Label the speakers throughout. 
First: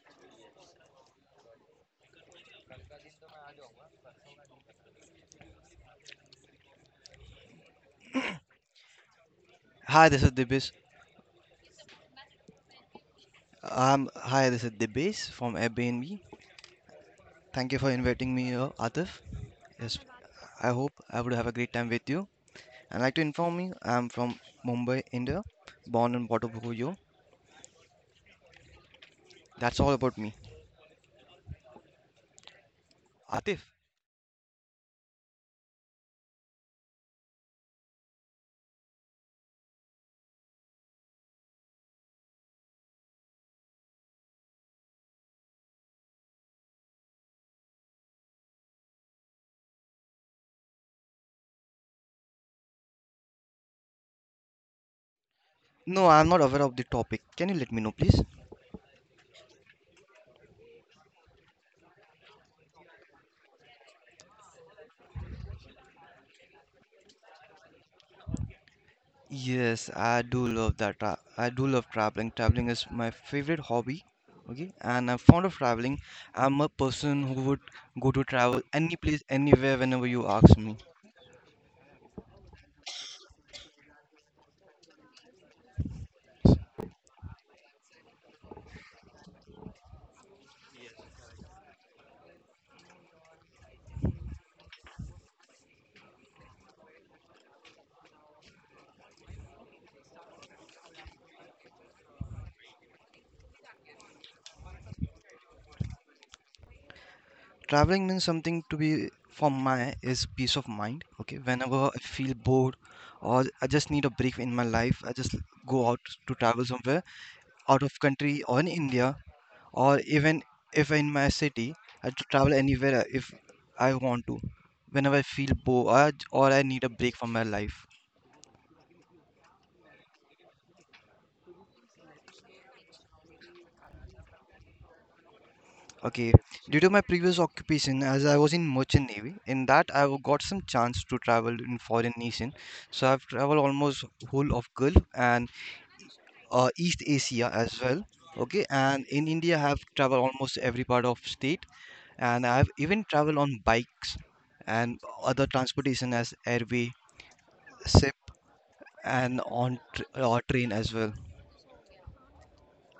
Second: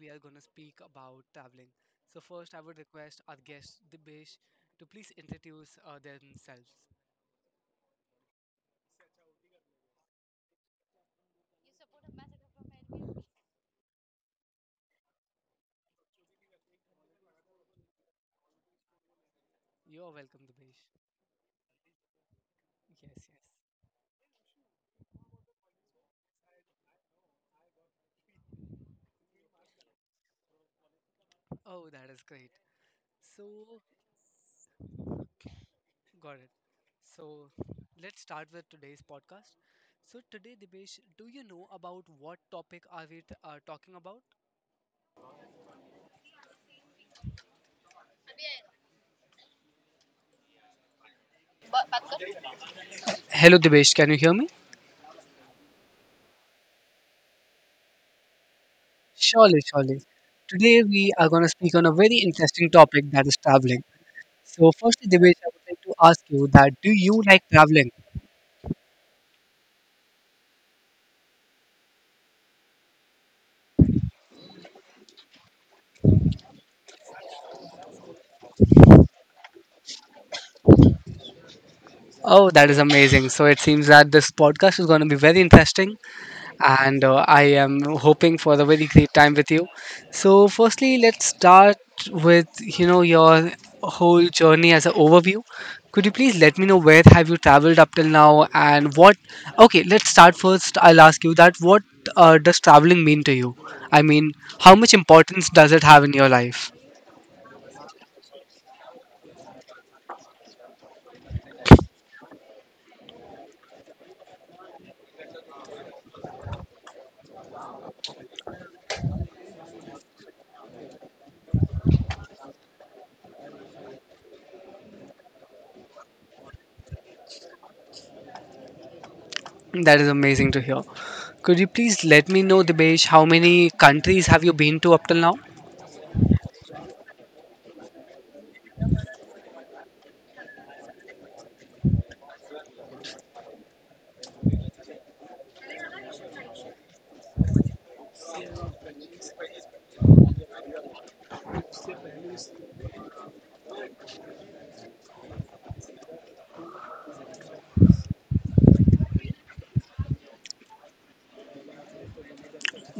Speaker 1: we are going to speak about traveling. So, first, I would request our guest Dibesh to please introduce themselves.
Speaker 2: Hi, this is Dibis. Hi, this is Dibis from Airbnb. Thank you for inviting me here, Atif. Yes,
Speaker 1: You are welcome,
Speaker 2: I
Speaker 1: Dibesh.
Speaker 2: hope I would have a great time with you. I'd like to
Speaker 1: Yes.
Speaker 2: inform you, I'm from Mumbai, India, born and brought up over here. That's all about me.
Speaker 1: Oh, that is great. So,
Speaker 2: Atif?
Speaker 1: got it. So, let's start with today's podcast. So, today, Dibesh, do you know about what topic are we talking about? Hello, Dibesh. Can you hear me?
Speaker 2: No, I'm not aware of the topic. Can you let me know, please?
Speaker 1: Surely, surely. Today we are going to speak on a very interesting topic, that is traveling. So, firstly, Divesh, I would like to ask you that do you like traveling?
Speaker 2: Yes, I do love that. I do love traveling. Traveling is my favorite hobby. Okay, and I'm fond of traveling. I'm a person who would go to travel any place, anywhere, whenever you ask me.
Speaker 1: Oh, that is amazing. So, it seems that this podcast is going to be very interesting, and I am hoping for a very great time with you. So, firstly, let's start with, you know, your whole journey as an overview. Could you please let me know where have you traveled up till now and what? Okay, let's start first. I'll ask you that what does traveling mean to you? I mean, how much importance does it have in your life?
Speaker 2: Traveling means something to be for my is peace of mind. Okay, whenever I feel bored or I just need a break in my life, I just go out to travel somewhere out of country or in India or even if in my city, I to travel anywhere if I want to. Whenever I feel bored or I need a break from my life.
Speaker 1: That is amazing to hear. Could you please let me know, Dibesh, how many countries have you been to up till now?
Speaker 2: Okay, due to my previous occupation, as I was in merchant navy, in that I got some chance to travel in foreign nation. So I've traveled almost whole of Gulf and East Asia as well. Okay, and in India, I have traveled almost every part of state, and I have even traveled on bikes and other transportation as airway, ship, and on tr train as well.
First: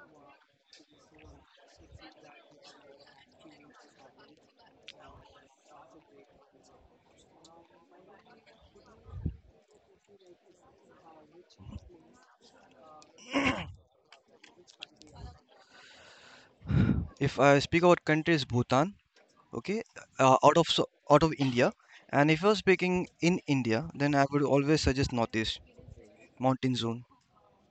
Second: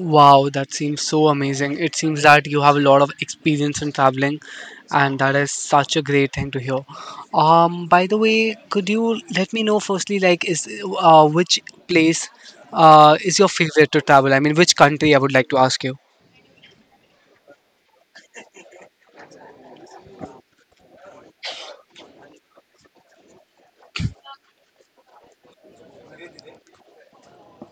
Speaker 1: Wow, that seems so amazing. It seems that you have a lot of experience in traveling, and that is such a great thing to hear. By the way, could you let me know firstly, like, is which place is your favorite to travel? I mean, which country, I would like to ask you.
Speaker 2: If I speak about countries, Bhutan. Okay, out of India, and if you're speaking in India, then I would always suggest Northeast mountain zone.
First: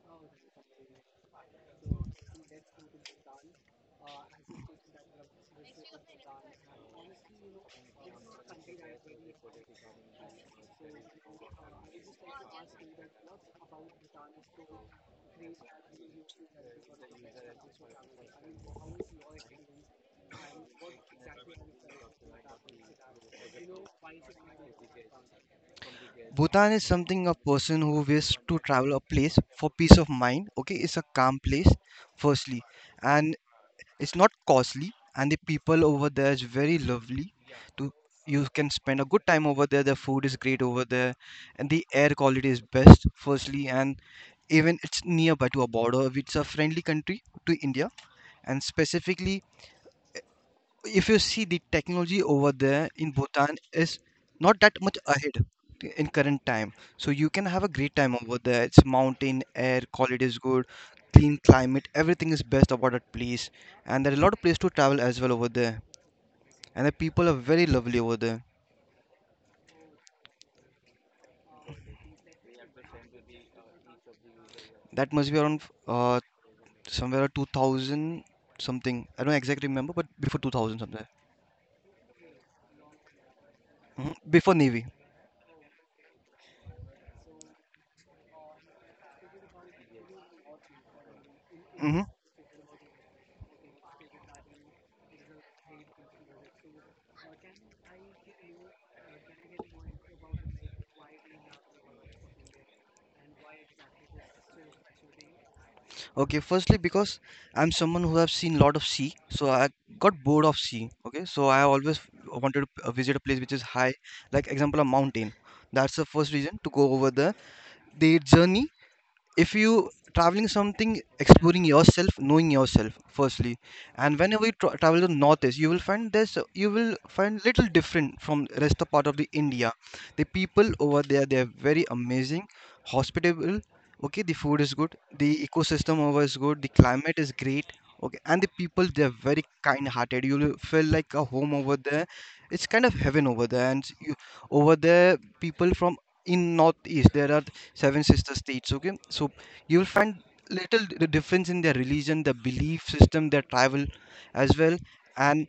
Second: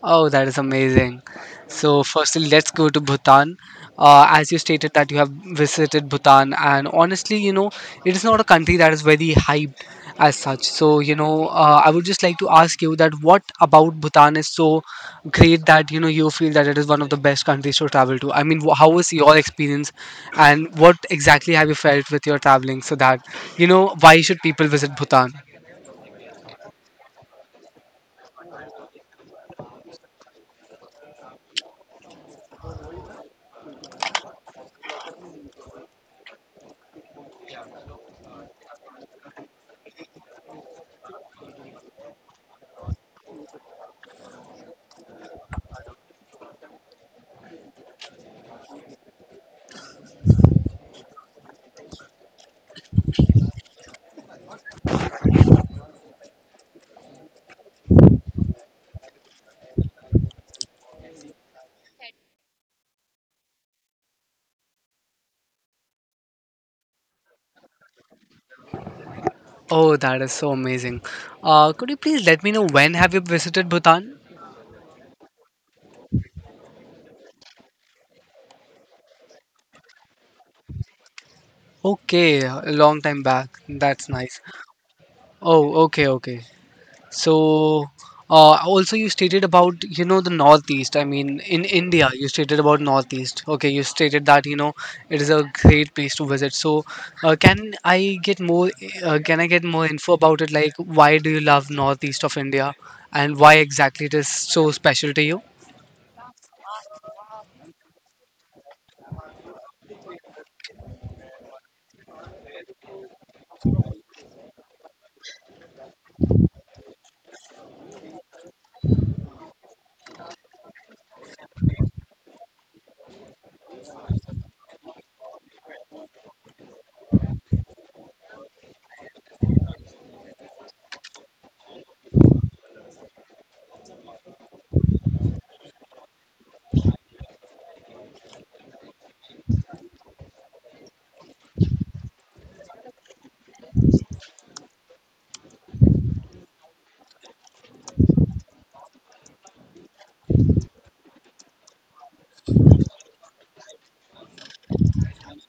Speaker 1: Oh, that is amazing. So, firstly, let's go to Bhutan. As you stated that you have visited Bhutan, and honestly, you know, it is not a country that is very hyped as such. So, you know, I would just like to ask you that what about Bhutan is so great that, you know, you feel that it is one of the best countries to travel to? I mean, how was your experience, and what exactly have you felt with your traveling so that, you know, why should people visit Bhutan?
Speaker 2: Bhutan is something a person who wishes to travel a place for peace of mind. Okay, it's a calm place, firstly, and it's not costly, and the people over there is very lovely. To you can spend a good time over there. The food is great over there, and the air quality is best. Firstly, and even it's nearby to a border. It's a friendly country to India, and specifically if you see the technology over there in Bhutan is not that much ahead in current time. So you can have a great time over there. It's mountain, air quality is good, clean climate, everything is best about that place. And there are a lot of places to travel as well over there. And the people are very lovely over there.
Speaker 1: Oh, that is so amazing. Could you please let me know when have you visited Bhutan?
Speaker 2: That must be around uh, somewhere 2000 something. I don't exactly remember, but before 2000 something.
Speaker 1: Okay, a long time back. That's
Speaker 2: Mhm.
Speaker 1: nice.
Speaker 2: Before Navy.
Speaker 1: Oh, okay, okay. So, also you stated about, you know, the Northeast. I mean, in
Speaker 2: hmm
Speaker 1: India, you stated about Northeast. Okay, you stated that, you know, it is a great place to visit. So, uh, can I get more, can I get more info about it? Like, why do you love Northeast of India and why exactly it is so special to you?
Speaker 2: Okay, firstly, because I'm someone who have seen lot of sea, so I got bored of sea. Okay, so I always wanted to visit a place which is high, like example a mountain. That's the first reason to go over there. The journey, if you traveling something, exploring yourself, knowing yourself firstly, and whenever you travel to northeast, you will find this, you will find little different from rest of part of the India. The people over there, they are very amazing, hospitable. Okay, the food is good, the ecosystem over is good, the climate is great. Okay, and the people, they are very kind hearted. You will feel like a home over there. It's kind of heaven over there. And you over there people from in northeast, there are seven sister states. Okay, so you will find little difference in their religion, the belief system, their travel as well. And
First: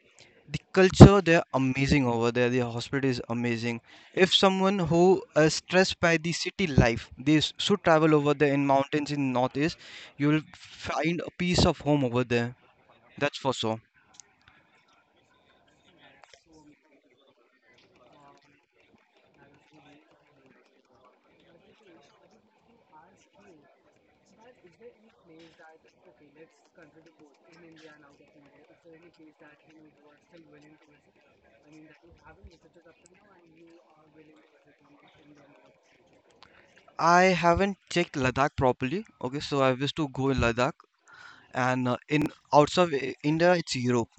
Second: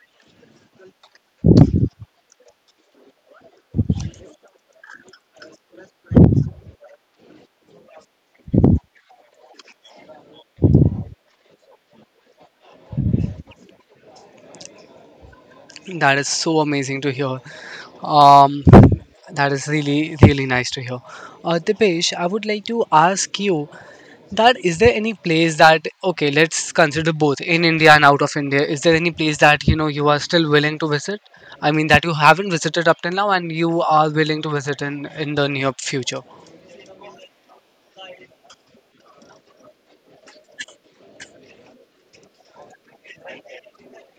Speaker 2: the culture, they're amazing over there. The hospital is amazing. If someone who is stressed by the city life, they should travel over there in mountains in northeast. You will find a piece of home over there. That's for sure.
Speaker 1: That is so amazing to hear. Um, that is really, really nice to hear. Dipesh, I would like to ask you that is there any place that, okay, let's consider both in India and out of India, is there any place that, you know, you are still willing to visit? I mean, that you haven't visited up till now and you are willing to visit in the near future?
Speaker 2: I haven't checked Ladakh properly. Okay, so I wish to go in Ladakh, and in outside India, it's Europe.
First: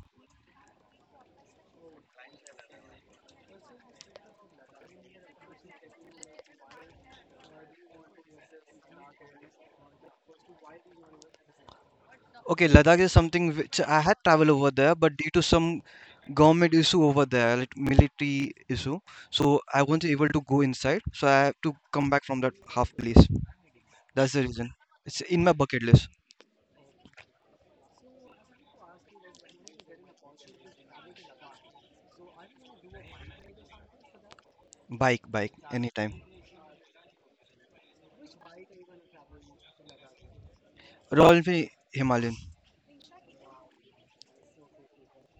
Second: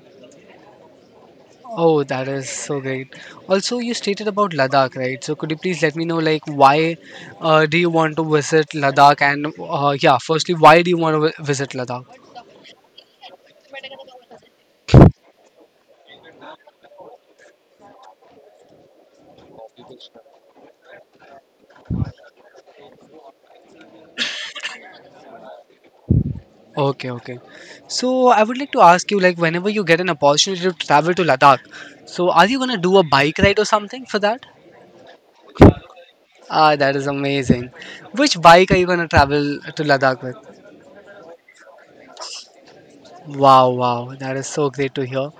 Speaker 1: Oh, that is so great. Also, you stated about Ladakh, right? So, could you please let me know, like, why do you want to visit Ladakh? And yeah, firstly, why do you want to visit Ladakh?
Speaker 2: Okay, Ladakh is something which I had traveled over there, but due to some government issue over there, like military issue, so I wasn't able to go inside. So I have to come back from that half place. That's the reason. It's in my bucket list.
Speaker 1: Okay, okay. So, I would like to ask you, like, whenever you get an opportunity to travel to Ladakh, so are you gonna do a bike ride or something for that?
Speaker 2: Bike, bike, anytime.
Speaker 1: Ah, that is amazing. Which bike are you gonna travel to Ladakh with?
Speaker 2: Royal Enfield Himalayan.
Speaker 1: Wow, wow, that is so great to hear.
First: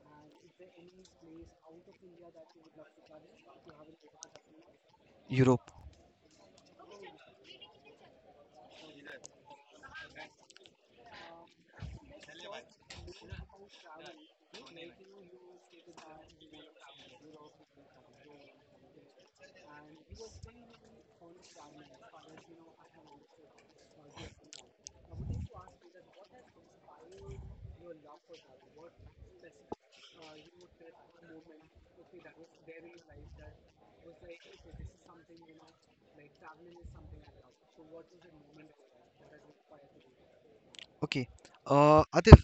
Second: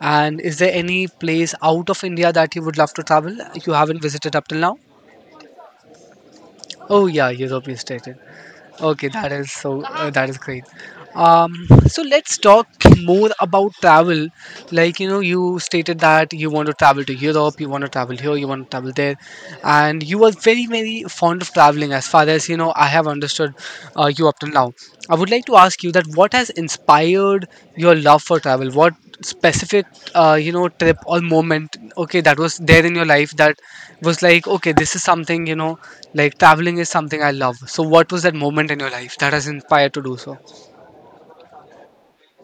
Speaker 1: And is there any place out of India that you would love to travel? You haven't visited up till now?
Speaker 2: Europe.
Speaker 1: Oh yeah, Europe you stated. Okay, that is so that is great. um so let's talk more about travel. Like, you know, you stated that you want to travel to Europe, you want to travel here, you want to travel there, and you are very, very fond of traveling as far as, you know, I have understood, you up till now. I would like to ask you that what has inspired your love for travel? What specific, you know, trip or moment, okay, that was there in your life that was like, okay, this is something, you know, like traveling is something I love. So what was that moment in your life that has inspired to do so?
Speaker 2: Okay. Atif,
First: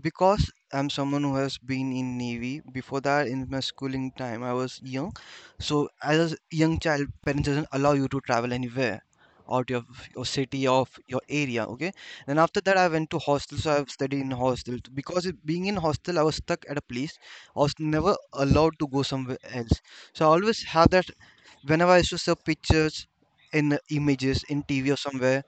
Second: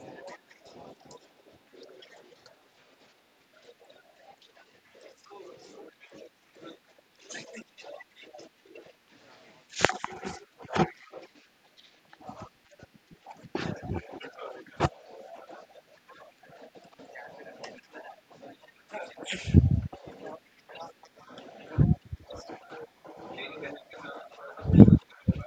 Speaker 2: because I'm someone who has been in Navy. Before that, in my schooling time, I was young. So as a young child, parents doesn't allow you to travel anywhere out of your city of your area, okay. Then after that, I went to hostel, so I've studied in hostel because it, being in hostel, I was stuck at a place. I was never allowed to go somewhere else. So I always have that. Whenever I used to see pictures in images in TV or somewhere,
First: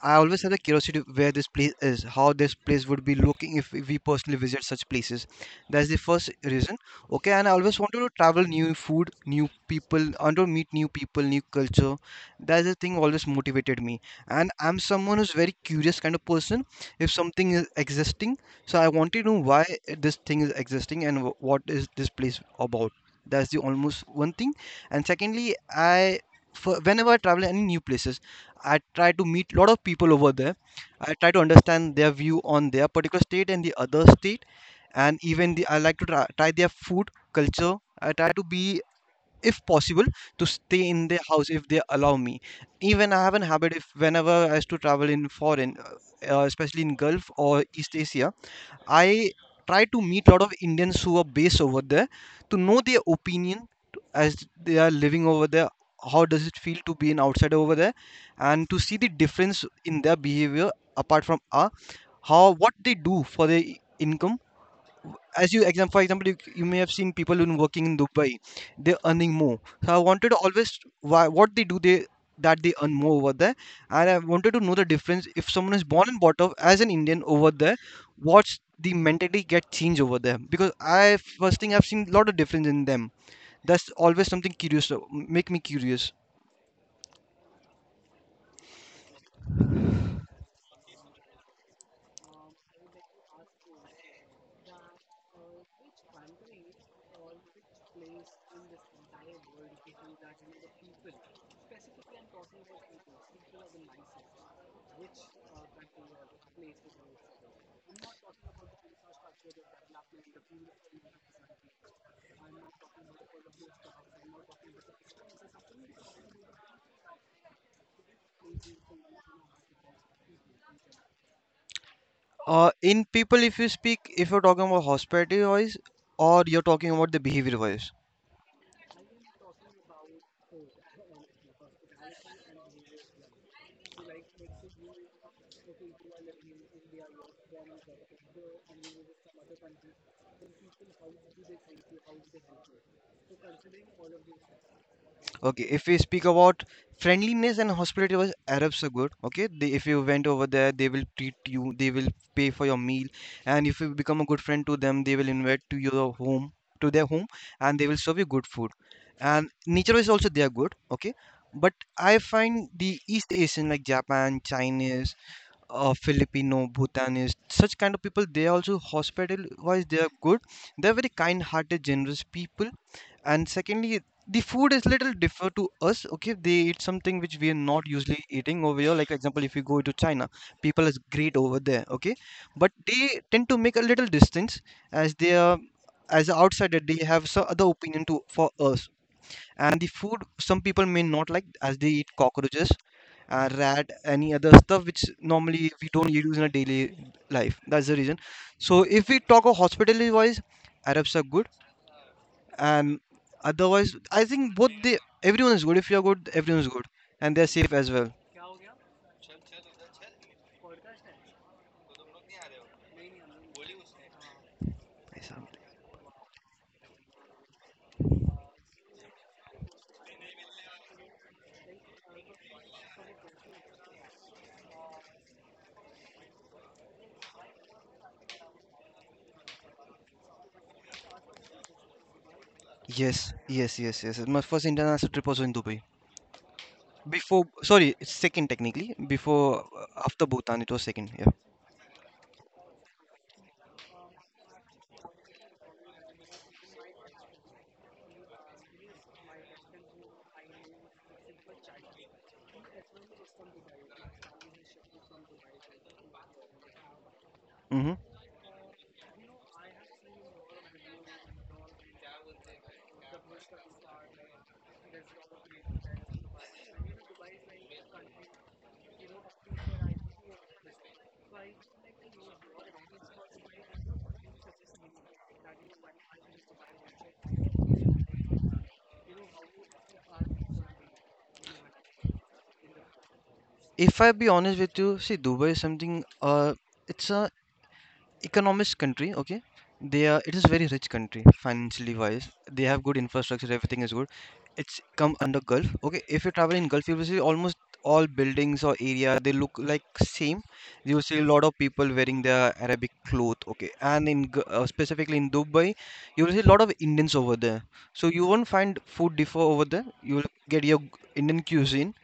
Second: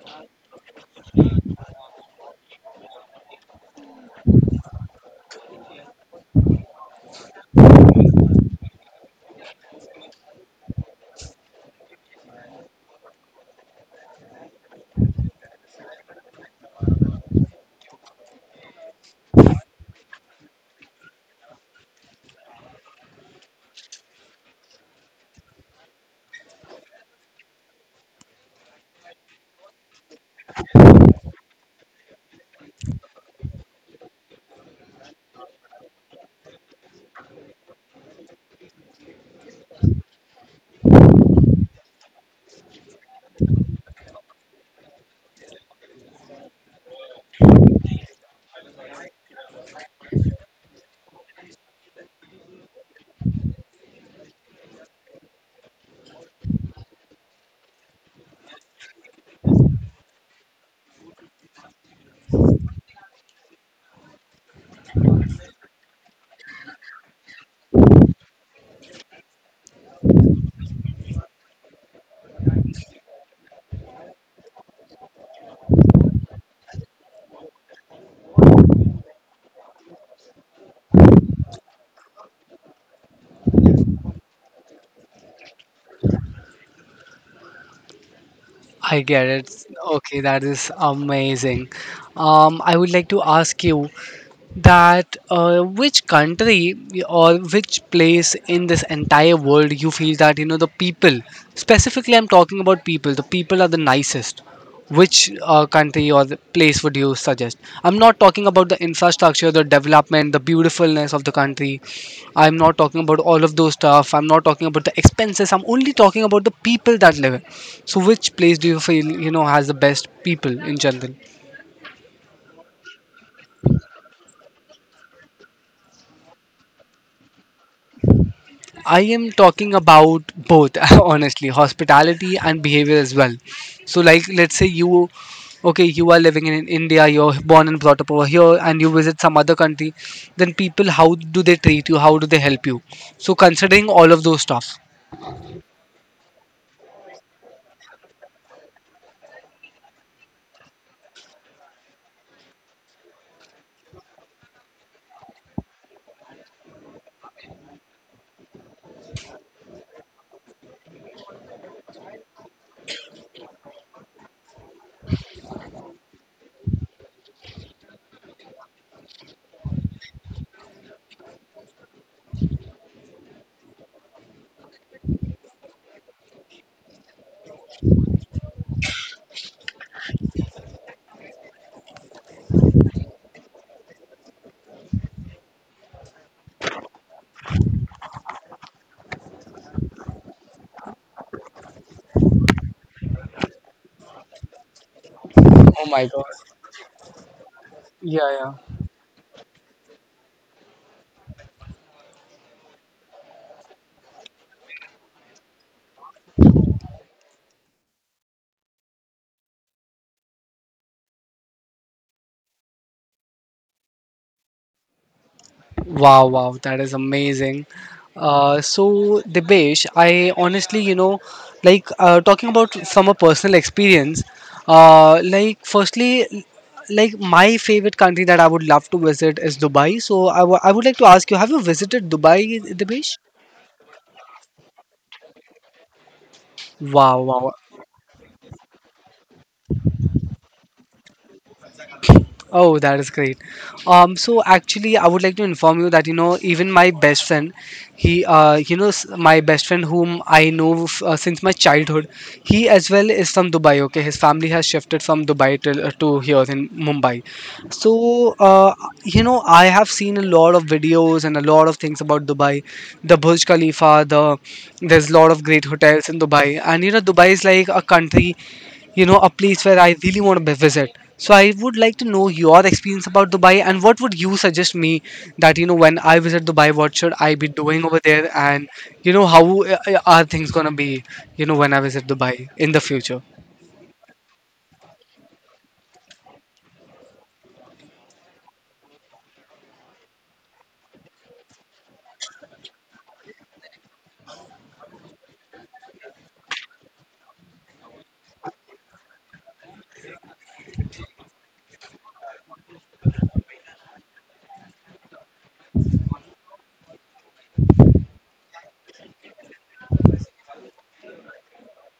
Speaker 2: I always have the curiosity where this place is, how this place would be looking if we personally visit such places. That's the first reason. Okay, and I always wanted to travel new food, new people, and to meet new people, new culture. That's the thing always motivated me. And I'm someone who's very curious kind of person. If something is existing, so I want to know why this thing is existing and what is this place about. That's the almost one thing. And secondly, I for whenever I travel any new places, I try to meet a lot of people over there. I try to understand their view on their particular state and the other state, and even the I like to try their food culture. I try to be, if possible, to stay in their house if they allow me. Even I have an habit if whenever I used to travel in foreign, especially in Gulf or East Asia, I try to meet a lot of Indians who are based over there to know their opinion as they are living over there. How does it feel to be an outsider over there, and to see the difference in their behavior apart from our, how what they do for their income. As you example, for example, you may have seen people who working in Dubai, they're earning more. So I wanted to always why what they do, they, that they earn more over there. And I wanted to know the difference if someone is born and brought up as an Indian over there, what's the mentality get changed over there. Because I first thing, I've seen a lot of difference in them. That's always something curious, make me curious.
Speaker 1: I get it. Okay, that is amazing. I would like to ask you that which country or which place in this entire world you feel that, you know, the people, specifically I'm talking about people, the people are the nicest? Which country or the place would you suggest? I'm not talking about the infrastructure, the development, the beautifulness of the country. I'm not talking about all of those stuff. I'm not talking about the expenses. I'm only talking about the people that live in. So, which place do you feel, you know, has the best people in general?
Speaker 2: In people, if you speak, if you're talking about hospitality wise, or you're talking about the behavior wise?
Speaker 1: I am talking about both, honestly, hospitality and behavior as well. So, like, let's say you, okay, you are living in India, you're born and brought up over here, and you visit some other country, then people, how do they treat you? How do they help you? So, considering all of those stuff.
Speaker 2: Okay, if we speak about friendliness and hospitality was Arabs are good. Okay, they, if you went over there, they will treat you, they will pay for your meal, and if you become a good friend to them, they will invite to your home, to their home, and they will serve you good food. And nature is also they are good. Okay, but I find the East Asian like Japan, Chinese, Filipino, Bhutanese, such kind of people, they also hospital wise they are good. They're very kind hearted, generous people. And secondly, the food is little differ to us. Okay, they eat something which we are not usually eating over here. Like example, if you go to China, people is great over there. Okay, but they tend to make a little distance as they are, as outsider they have some other opinion to for us, and the food some people may not like as they eat cockroaches, rat, any other stuff which normally we
Speaker 1: Oh
Speaker 2: don't
Speaker 1: my god.
Speaker 2: use in a daily life. That's the reason.
Speaker 1: Yeah, yeah.
Speaker 2: So if we talk of hospitality wise, Arabs are good. And otherwise, I think both they, everyone is good. If you are good, everyone is good. And they're safe as well.
Speaker 1: Wow, wow, that is amazing. So, Dibesh, I honestly, you know, like talking about from a personal experience, like, firstly, like my favorite country that I would love to visit is Dubai. So, I would like to ask you, have you visited Dubai,
Speaker 2: Yes,
Speaker 1: Dibesh?
Speaker 2: yes, yes, yes, my first international trip was in Dubai.
Speaker 1: Wow,
Speaker 2: Before,
Speaker 1: wow.
Speaker 2: sorry, it's second technically. Before, after Bhutan, it was second. Yeah.
Speaker 1: Oh, that is great. So actually, I would like to inform you that, you know, even my best friend, he you know, my best friend whom I know since my childhood, he as well is from Dubai. Okay, his family has shifted from Dubai to here in Mumbai.
Speaker 2: hmm
Speaker 1: So you know, I have seen a lot of videos and a lot of things about Dubai, the Burj Khalifa, the there's a lot of great hotels in Dubai, and you know Dubai is like a country, you know, a place where I really want to visit. So I would like to know your experience about Dubai and what would you suggest me that, you know, when I visit Dubai, what should I be doing over there and, you know, how are things going to be, you know, when I visit Dubai in the future?
Speaker 2: If I be honest with you, see Dubai is something it's a economist country, okay? They are it is very rich country financially wise. They have good infrastructure, everything is good. It's come under Gulf. Okay, if you travel in Gulf, you will see almost all buildings or area they look like same. You will see a lot of people wearing their Arabic cloth, okay? And in specifically in Dubai, you will see a lot of Indians over there. So you won't find food differ over there. You will get your Indian cuisine.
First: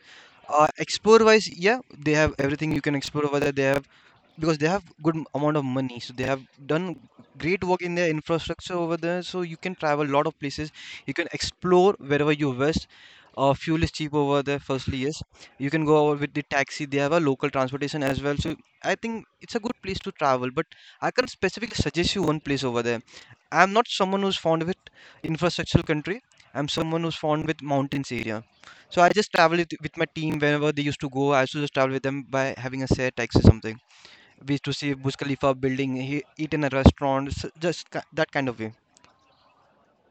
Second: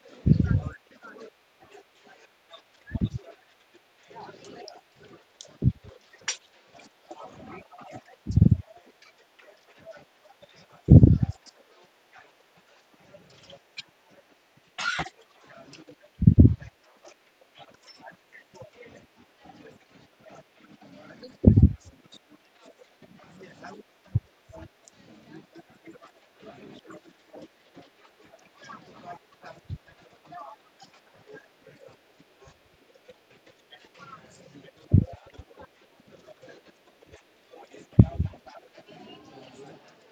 Speaker 2: Explore wise, yeah, they have everything you can explore over there. They have because they have good amount of money, so they have done great work in their infrastructure over there. So you can travel a lot of places. You can explore wherever you wish. Fuel is cheap over there. Firstly, yes, you can go over with the taxi. They have a local transportation as well. So I think it's a good place to travel. But I can specifically suggest you one place over there. I'm not someone who's fond with infrastructural country. I'm someone who's fond with mountains area, so I just travel with my team whenever they used to go. I used to just travel with them by having a share taxi or something. We used to see Burj Khalifa building, he, eat in a restaurant, just that kind of way.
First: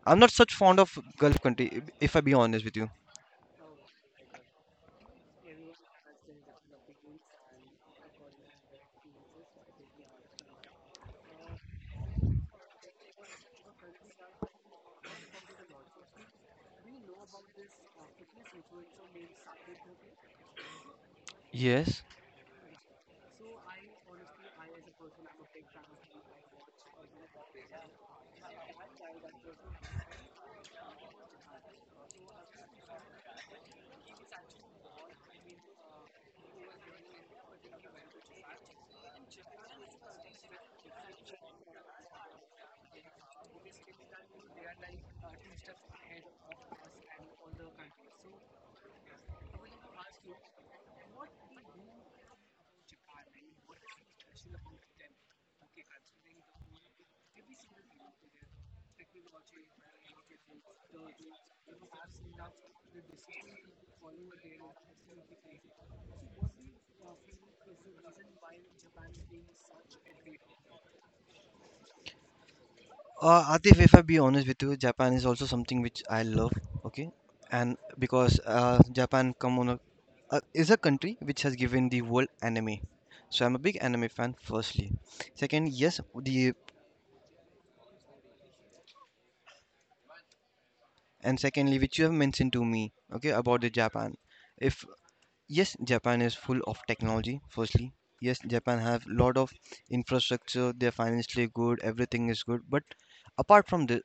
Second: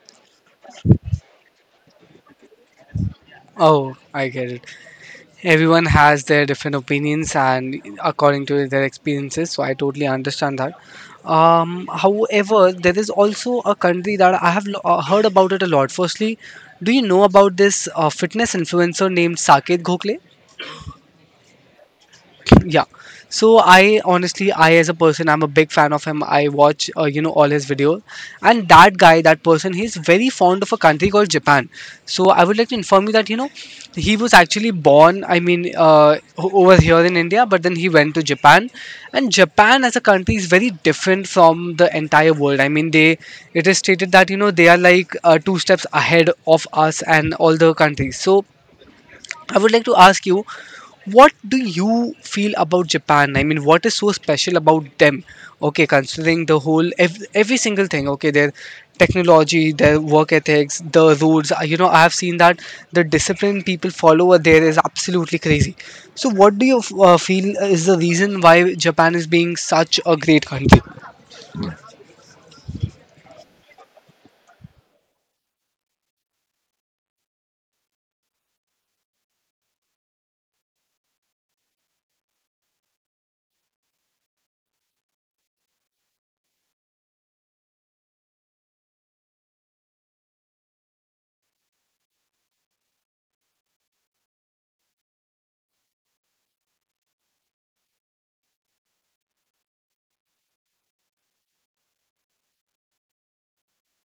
Speaker 2: I'm not such fond of Gulf country, if I be honest with you.
Speaker 1: Oh, I get it. Everyone has their different opinions and according to their experiences, so I totally understand that. However, there is also a country that I have heard about it a lot. Firstly, do you know about this fitness influencer named Saket Gokhale?
Speaker 2: Yes.
Speaker 1: Yeah. So I honestly, I as a person, I'm a big fan of him. I watch, you know, all his video, and that guy, that person, he's very fond of a country called Japan. So I would like to inform you that, you know, he was actually born, I mean, over here in India, but then he went to Japan. And Japan as a country is very different from the entire world. I mean, they, it is stated that, you know, they are like two steps ahead of us and all the countries. So I would like to ask you, what do you feel about Japan? I mean, what is so special about them? Okay, considering the whole every single thing. Okay, their technology, their work ethics, the roads. You know, I have seen that the discipline people follow over there is absolutely crazy. So, what do you feel is the reason why Japan is being such a great country?
Speaker 2: Atif, if I be honest with you, Japan is also something which I love. Okay, and because Japan come on a, is a country which has given the world anime, so I'm a big anime fan. Firstly, second, yes, the and secondly which you have mentioned to me, okay, about the Japan, if yes, Japan is full of technology. Firstly, yes, Japan have lot of infrastructure, they're financially good, everything is good, but apart from this,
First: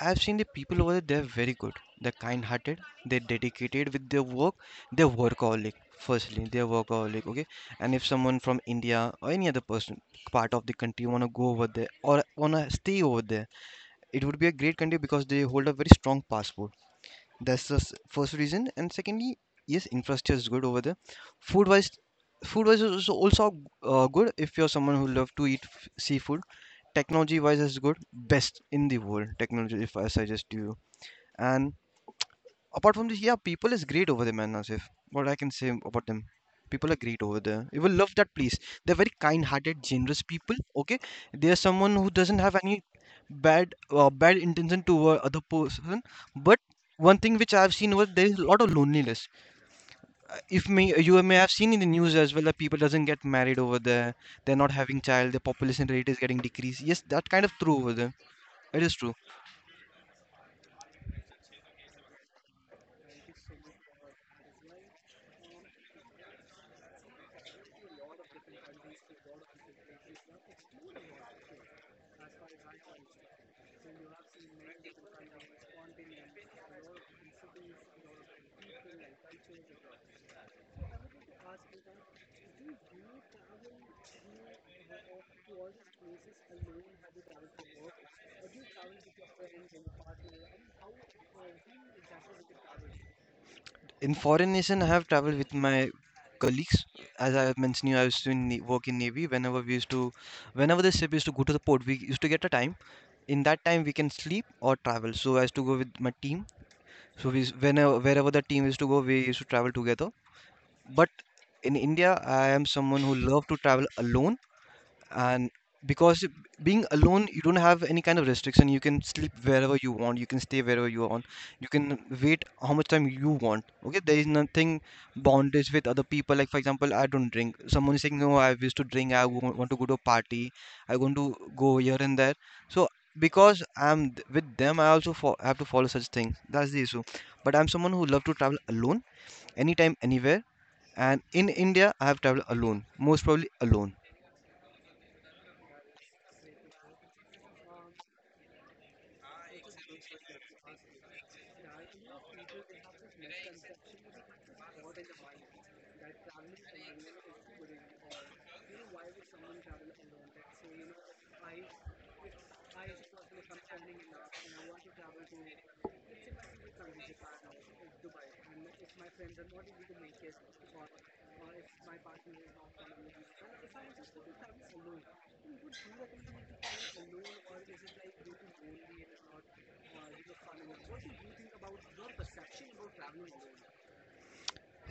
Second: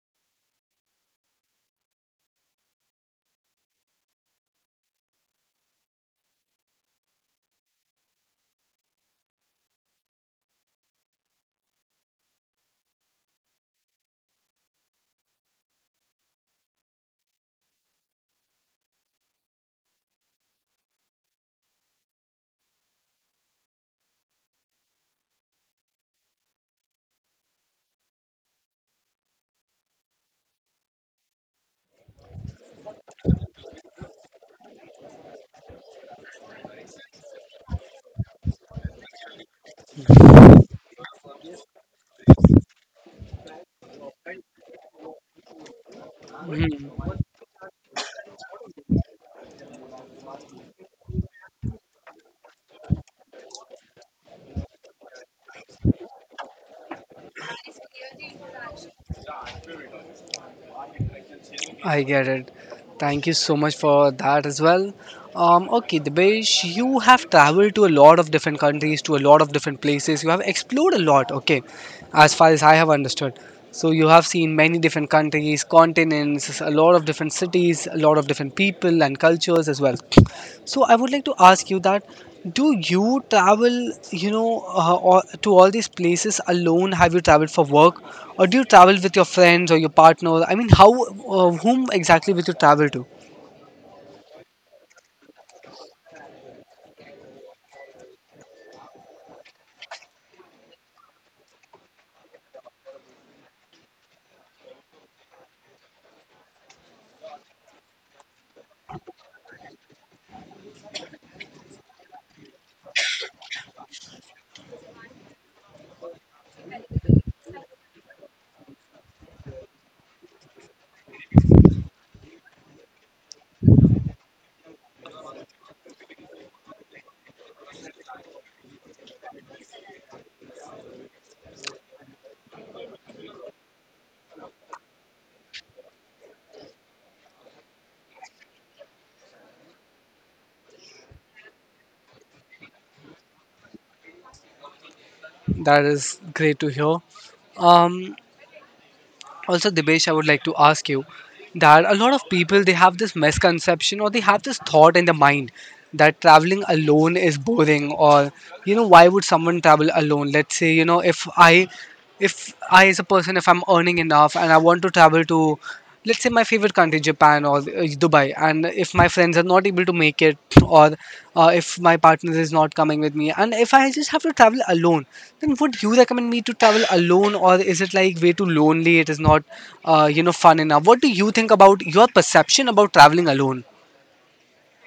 Speaker 2: I've seen the people over there, they're very good, they're kind hearted, they're dedicated with their work, they're workaholic. Firstly, they're workaholic, okay, and if someone from India or any other person part of the country want to go over there or want to stay over there, it would be a great country because they hold a very strong passport. That's the first reason. And secondly, yes, infrastructure is good over there. Food wise, food wise is also good if you're someone who love to eat seafood. Technology wise is good, best in the world. Technology, if I suggest to you, and apart from this, yeah, people is great over there, man. Asif, what I can say about them, people are great over there. You will love that place. They're very kind-hearted, generous people. Okay, they are someone who doesn't have any bad intention toward other person. But
Speaker 1: Hmm.
Speaker 2: one thing which I've seen was there is a lot of loneliness. If may You may have seen in the news as well that people doesn't get married over there. They're not having child. The population rate is getting decreased. Yes, that kind of true over there. It is true.
Speaker 1: I get it. Thank you so much for that as well. Okay, Dibesh, you have traveled to a lot of different countries, to a lot of different places. You have explored a lot, okay, as far as I have understood. So, you have seen many different countries, continents, a lot of different cities, a lot of different people and cultures as well. So, I would like to ask you that do you travel, you know, or to all these places alone? Have you traveled for work, or do you travel with your friends or your partner? I mean, how, whom exactly will you travel to?
Speaker 2: In foreign nation, I have traveled with my colleagues. As I have mentioned, you I used to work in navy. Whenever the ship used to go to the port, we used to get a time. In that time, we can sleep or travel. So I used to go with my team. So whenever wherever the team used to go, we used to travel together. But in India, I am someone who love to travel alone, and because being alone, you don't have any kind of restriction. You can sleep wherever you want, you can stay wherever you want, you can wait how much time you want, okay, there is nothing bondage with other people. Like for example, I don't drink, someone is saying no, I used to drink, I want to go to a party, I want to go here and there. So because I'm with them, I also have to follow such things, that's the issue. But I'm someone who love to travel alone, anytime, anywhere, and in India I have traveled alone, most probably alone.
Speaker 1: That is great to hear. Um, Also, Dibesh, I would like to ask you that a lot of people, they have this misconception, or they have this thought in their mind that traveling alone is boring, or you know, why would someone travel alone? Let's say, you know, if I as a person, if I'm earning enough and I want to travel to, let's say, my favorite country, Japan, or Dubai, and if my friends are not able to make it, or if my partner is not coming with me and if I just have to travel alone, then would you recommend me to travel alone, or is it like way too lonely, it is not you know, fun enough? What do you think about your perception about traveling alone?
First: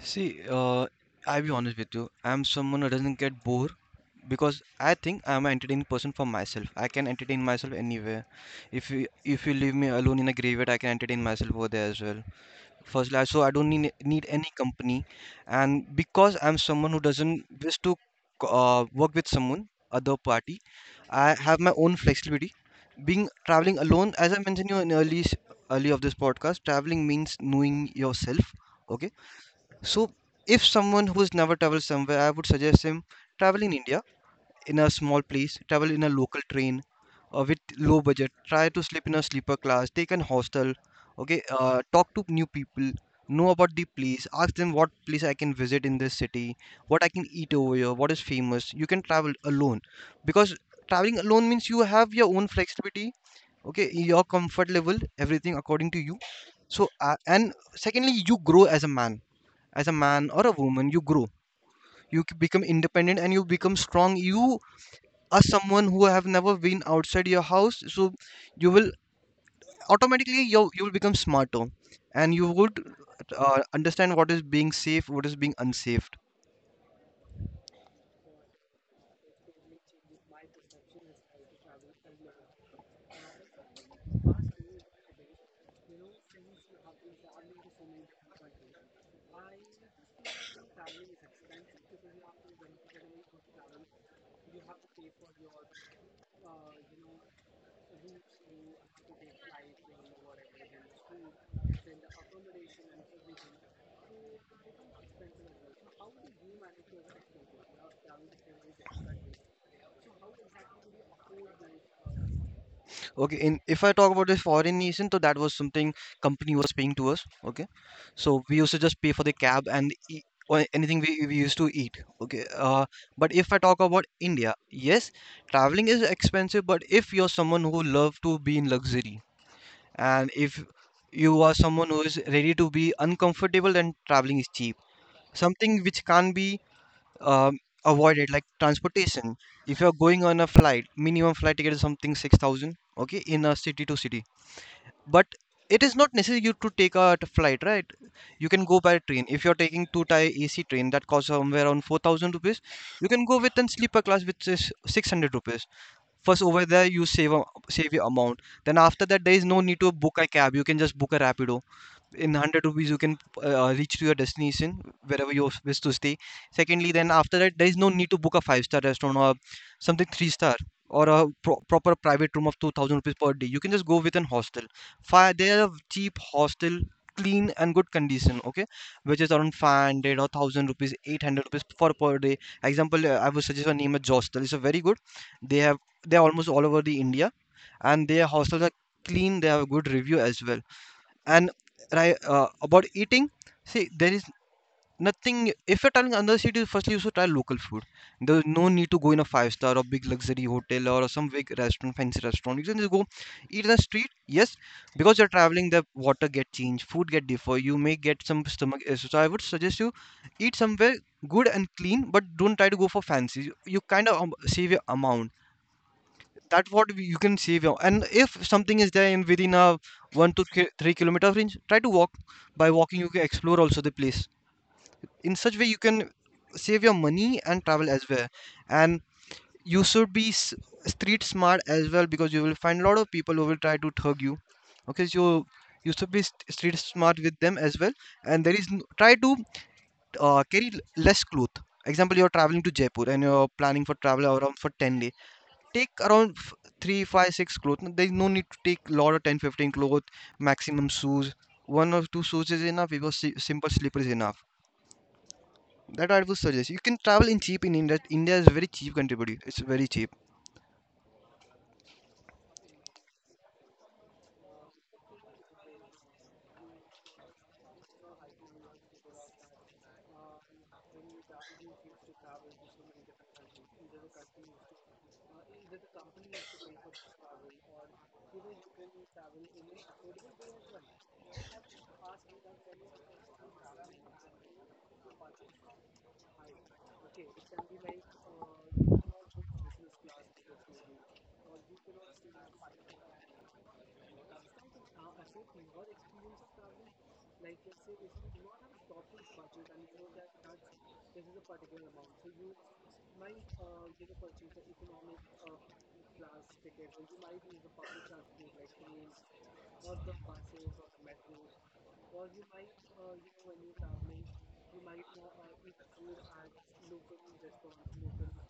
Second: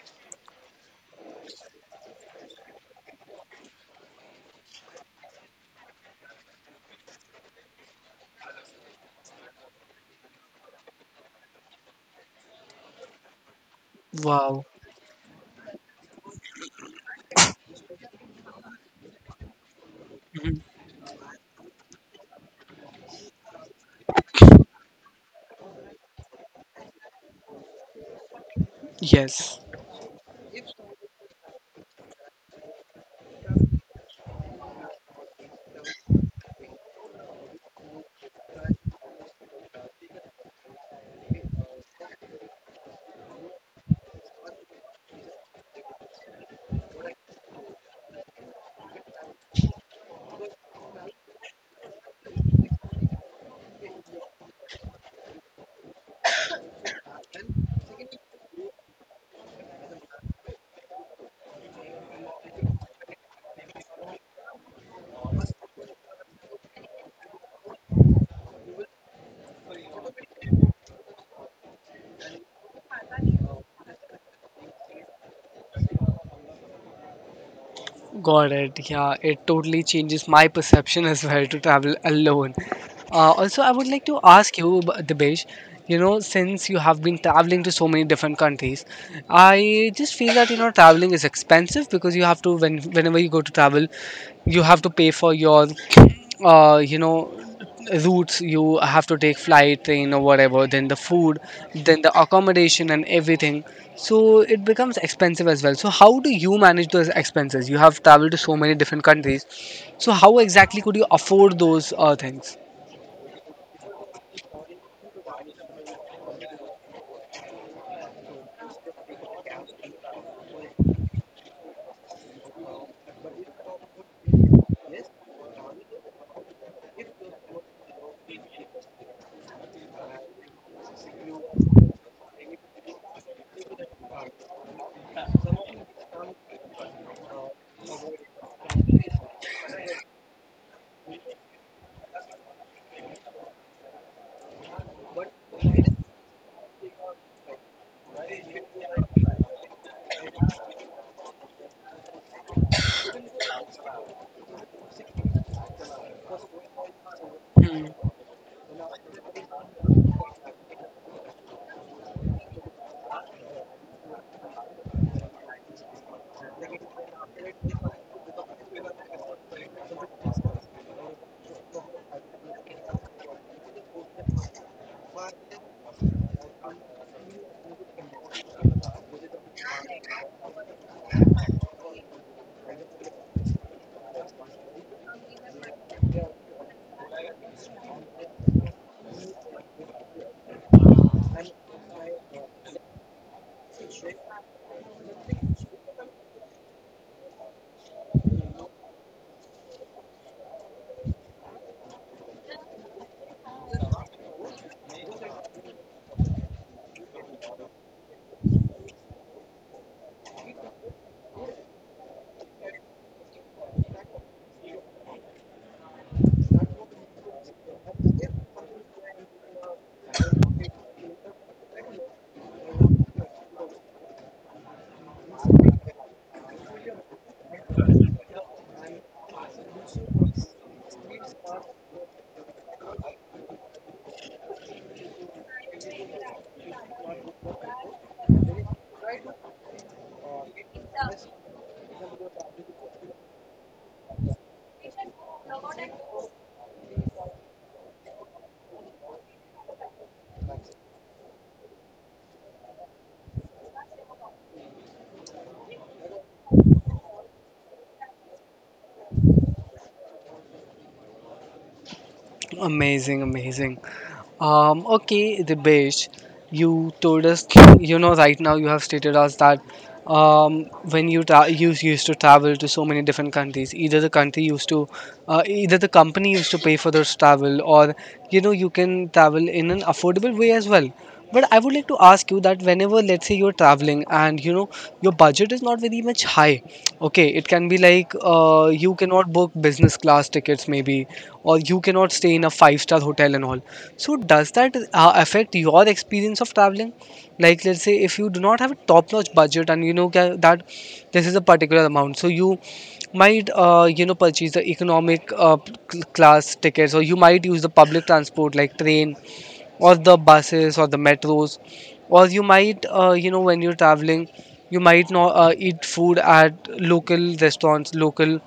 Speaker 2: See, I'll be honest with you. I'm someone who doesn't get bored because I think I'm an entertaining person for myself. I can entertain myself anywhere. If you leave me alone in a graveyard, I can entertain myself over there as well. Firstly, so I don't need any
Speaker 1: Wow.
Speaker 2: company, and because I'm someone who doesn't wish to work with someone other
Speaker 1: Mhm.
Speaker 2: party, I have my own flexibility. Being traveling alone, as I mentioned you in early of this podcast, traveling means knowing yourself. Okay,
Speaker 1: Yes.
Speaker 2: so if someone who's never traveled somewhere, I would suggest him travel in India in a small place, travel in a local train with low budget, try to sleep in a sleeper class, take an hostel, okay, talk to new people, know about the place, ask them what place I can visit in this city, what I can eat over here, what is famous. You can travel alone because traveling alone means you have your own flexibility, okay, your comfort level, everything according to you. So, and secondly, you grow as a man or a woman, you grow, you become independent and you become strong. You are someone who have never been outside your house, so you will automatically, you will become smarter, and you would understand what is being safe, what is being unsafe.
Speaker 1: Got it. Yeah, it totally changes my perception as well, to travel alone. Also, I would like to ask you, Dibesh, you know, since you have been traveling to so many different countries, I just feel that, you know, traveling is expensive because you have to, when, whenever you go to travel, you have to pay for your, you know, routes. You have to take flight, train, or whatever, then the food, then the accommodation, and everything. So it becomes expensive as well. So how do you manage those expenses? You have traveled to so many different countries. So how exactly could you afford those things?
Speaker 2: Okay, in if I talk about the foreign nation, so that was something company was paying to us. Okay, so we used to just pay for the cab and e or anything we used to eat. Okay, but if I talk about India, yes, traveling is expensive. But if you're someone who love to be in luxury, and if you are someone who is ready to be uncomfortable, then traveling is cheap. Something which can't be um, avoided, like transportation. If you're going on a flight, minimum flight ticket is something 6,000. Okay, in a city to city, but it is not necessary you to take a flight, right? You can go by train. If you're taking two tier AC train, that costs somewhere around 4000 rupees. You can go with a sleeper class, which is 600 rupees. First, over there you save a, save your
Speaker 1: Mm.
Speaker 2: amount. Then after that, there is no need to book a cab, you can just book a rapido. In 100 rupees you can reach to your destination wherever you wish to stay. Secondly, then after that, there is no need to book a five-star restaurant or something three star, or a proper private room of 2000 rupees per day. You can just go with an hostel. Fi There are cheap hostel, clean and good condition, okay, which is around 500 or 1000 rupees, 800 rupees for per day. Example, I would suggest a name a hostel, it's a very good, they have, they're almost all over the India, and their hostels are clean, they have a good review as well. And right, about eating, see, there is nothing, if you're traveling another city, firstly you should try local food. There's no need to go in a five star or big luxury hotel or some big restaurant, fancy restaurant. You can just go eat in the street. Yes, because you're traveling, the water get changed, food get differ, you may get some stomach issues. So I would suggest you eat somewhere good and clean, but don't try to go for fancy. You kind of save your amount, that's what you can save your. And if something is there in within a 3 kilometer range, try to walk. By walking, you can explore also the place. In such way, you can save your money and travel as well. And you should be street smart as well because you will find a lot of people who will try to thug you. Okay, so you should be street smart with them as well. And there is try to carry less cloth. Example, you're traveling to Jaipur and you're planning for travel around for 10 days, take around 3 five, six clothes. No, there's no need to take lot of 10, 15 clothes maximum. Shoes, one or two shoes is enough, because simple slipper is enough. That I would suggest, you can travel in cheap in India. India is very cheap country, buddy, it's very cheap.
Speaker 1: Amazing, amazing. Okay, Dibesh, you told us, you know, right now you have stated us that um, when you you used to travel to so many different countries, either the country used to, either the company used to pay for those travel, or you know, you can travel in an affordable way as well. But I would like to ask you that whenever, let's say, you're traveling and you know your budget is not very much high, okay, it can be like you cannot book business class tickets, maybe, or you cannot stay in a five-star hotel and all. So does that affect your experience of traveling? Like, let's say, if you do not have a top notch budget and you know that this is a particular amount, so you might you know, purchase the economic class tickets, or you might use the public transport like train or the buses or the metros, or you might you know, when you're traveling you might not eat food at local restaurants, local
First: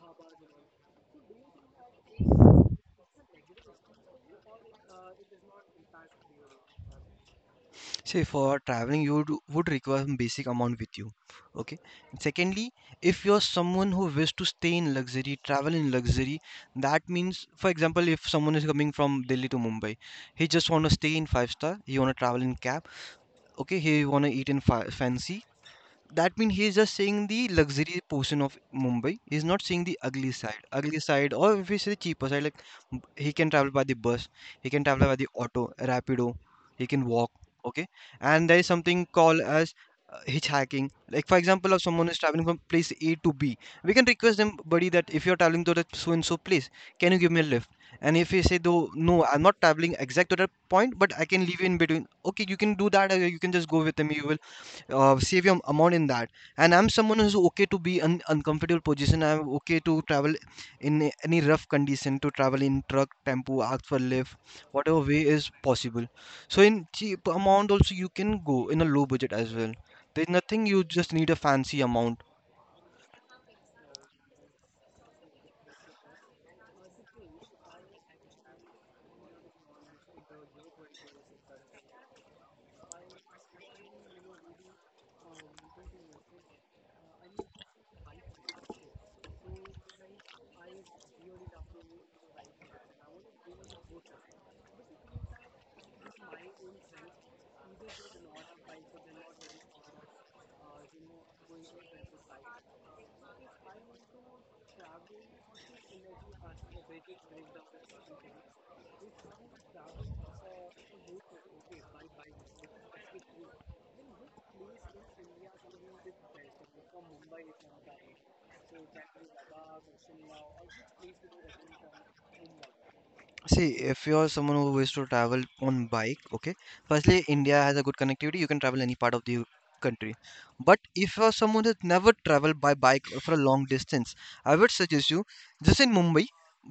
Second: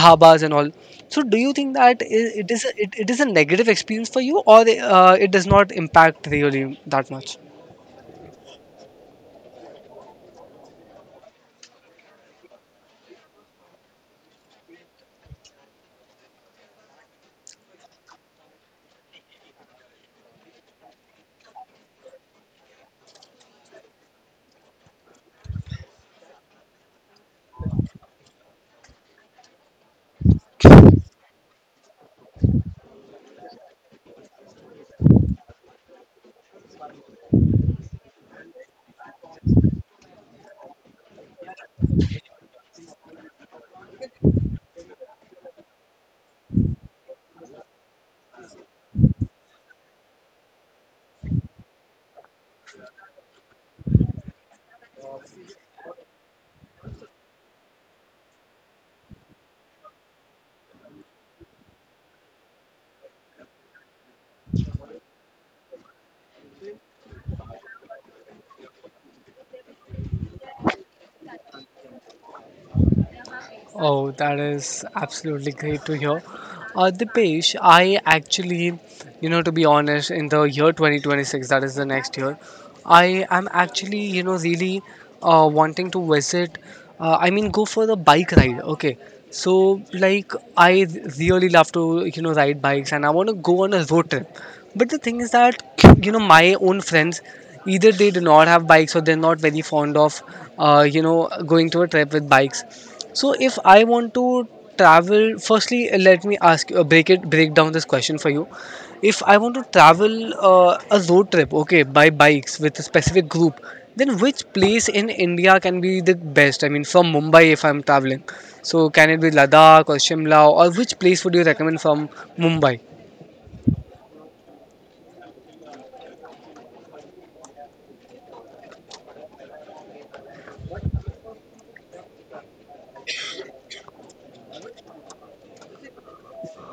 Speaker 1: dhabas and all. So do you think that it is a, it is a negative experience for you, or it does not impact really that much?
Speaker 2: See, for traveling you would require some basic amount with you, okay? And secondly, if you're someone who wishes to stay in luxury, travel in luxury, that means for example, if someone is coming from Delhi to Mumbai, he just want to stay in five star, he want to travel in cab, okay, here you want to eat in fancy, that means he's just seeing the luxury portion of Mumbai. He's not seeing the ugly side, or if you say the cheaper side, like he can travel by the bus, he can travel by the auto, rapido, he can walk. Okay, and there is something called as hitchhiking. Like for example, if someone is traveling from place A to B, we can request them, buddy, that if you're traveling to that so and so place, can you give me a lift? And if you say though, no, I'm not traveling exact to that point, but I can leave you in between. Okay, you can do that. Or you can just go with me. You will save your amount in that, and I'm someone who's okay to be in uncomfortable position. I'm okay to travel in any rough condition, to travel in truck, tempo, ask for lift, whatever way is possible. So in cheap amount also you can go, in a low budget as well. There's nothing, you just need a fancy amount.
Speaker 1: Oh, that is absolutely great to hear. Dipesh, I actually, you know, to be honest, in the year 2026, that is the next year, I am actually, you know, really wanting to visit, I mean, go for the bike ride. Okay. So, like, I really love to, you know, ride bikes and I want to go on a road trip. But the thing is that, you know, my own friends, either they do not have bikes or they're not very fond of, you know, going to a trip with bikes. So if I want to travel, firstly, let me ask you, break down this question for you. If I want to travel a road trip, okay, by bikes with a specific group, then which place in India can be the best? I mean, from Mumbai, if I'm traveling, so can it be Ladakh or Shimla, or which place would you recommend from Mumbai?
Speaker 2: See, if you're someone who wishes to travel on bike, okay, firstly, India has a good connectivity. You can travel any part of the country. But if you're someone who's never traveled by bike or for a long distance, I would suggest you just in Mumbai,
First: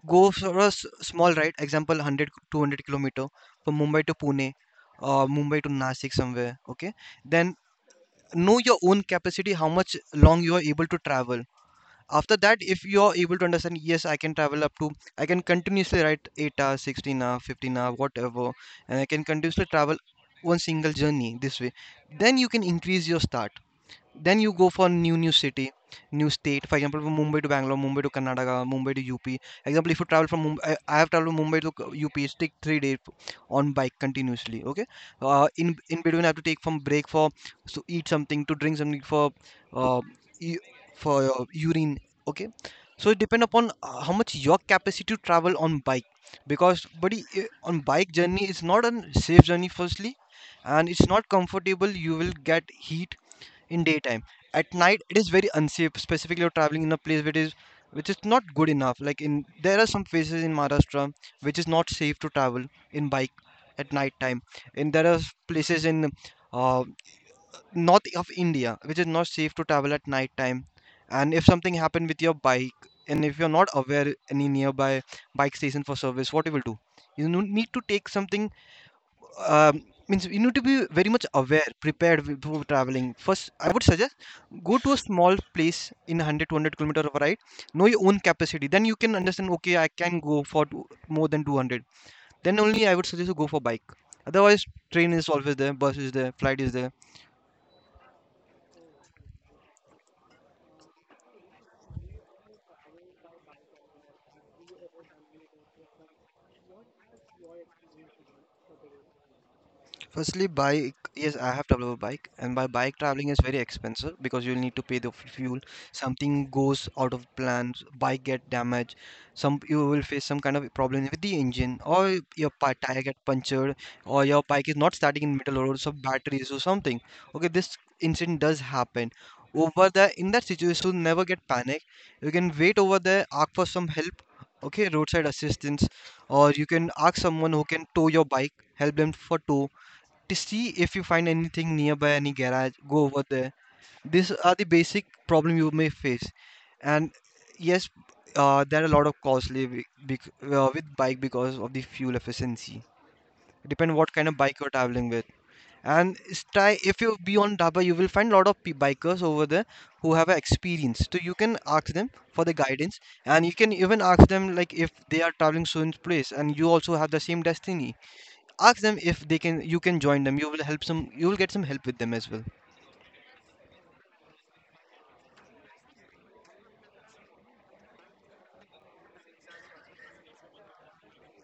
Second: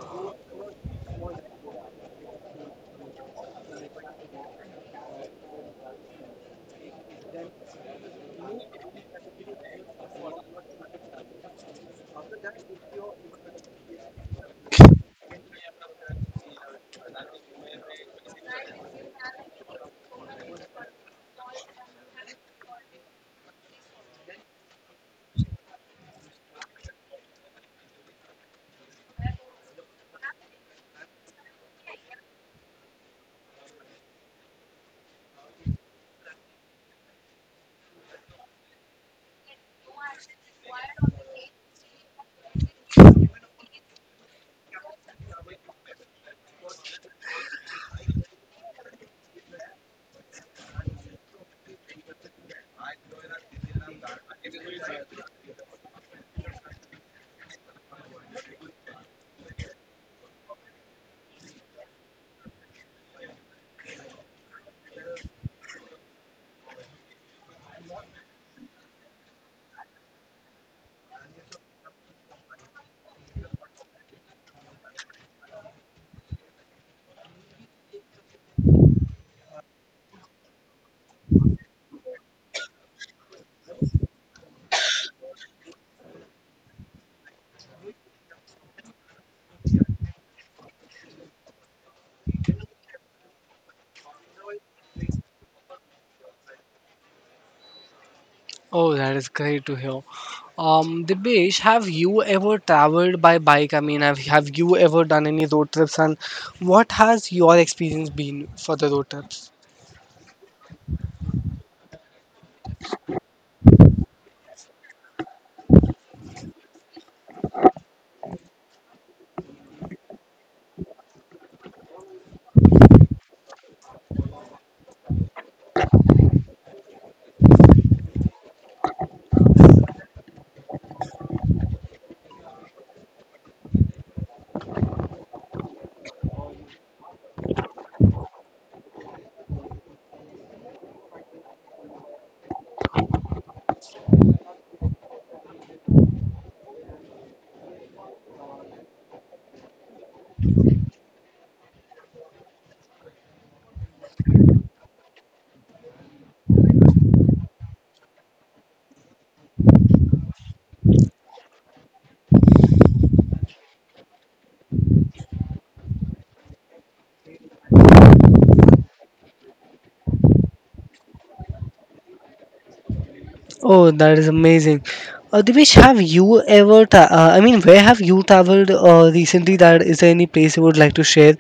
Speaker 2: go for a small ride, example 100 200-kilometer from Mumbai to Pune or Mumbai to Nasik somewhere, okay? Then know your own capacity, how much long you are able to travel. After that, if you are able to understand, yes, I can travel up to, I can continuously write 8 hours, 16 hours, 15 hours, whatever, and I can continuously travel one single journey this way, then you can increase your start. Then you go for new city, new state, for example from Mumbai to Bangalore, Mumbai to Karnataka, Mumbai to UP. Example, if you travel from Mumbai, I have traveled from Mumbai to UP, take 3 days on bike continuously, okay. In between I have to take from break for, so eat something, to drink something, for uh, e- for urine, okay. So it depend upon how much your capacity to travel on bike, because buddy, on bike journey is not a safe journey firstly, and it's not comfortable. You will get heat in daytime. At night it is very unsafe, specifically you're traveling in a place which is, which is not good enough. Like in, there are some places in Maharashtra which is not safe to travel in bike at night time. And there are places in uh, north of India which is not safe to travel at night time. And if something happened with your bike and if you're not aware any nearby bike station for service, what you will do? You need to take something. um, Means you need to be very much aware, prepared before traveling. First I would suggest, go to a small place in 100 200 kilometer of a ride, know your own capacity, then you can understand, okay, I can go for two, more than 200. Then only I would suggest to go for bike. Otherwise train is always there, bus is there, flight is there.
Speaker 1: Oh, that is great to hear. Dibesh, have you ever traveled by bike? I mean, have you ever done any road trips? And what has your experience been for the road trips?
Speaker 2: Firstly, bike. Yes, I have traveled a bike, and by bike traveling is very expensive because you'll need to pay the fuel. Something goes out of plan, bike get damaged. Some you will face some kind of problem with the engine, or your tire get punctured, or your bike is not starting in middle road, some batteries or something. Okay, this incident does happen. Over there, in that situation, you never get panic. You can wait over there, ask for some help. Okay, roadside assistance, or you can ask someone who can tow your bike, help them for tow. To see if you find anything nearby any garage, go over there. These are the basic problem you may face. And yes, there are a lot of costly with bike because of the fuel efficiency, depend what kind of bike you're traveling with. And try, if you be on Daba, you will find a lot of bikers over there who have a experience, so you can ask them for the guidance. And you can even ask them like, if they are traveling soon place and you also have the same destiny, ask them if they can, you can join them. You will help some, you will get some help with them as well.
Speaker 1: Oh, that is amazing. Dibesh, have you ever, I mean, where have you traveled recently? That is, there any place you would like to share?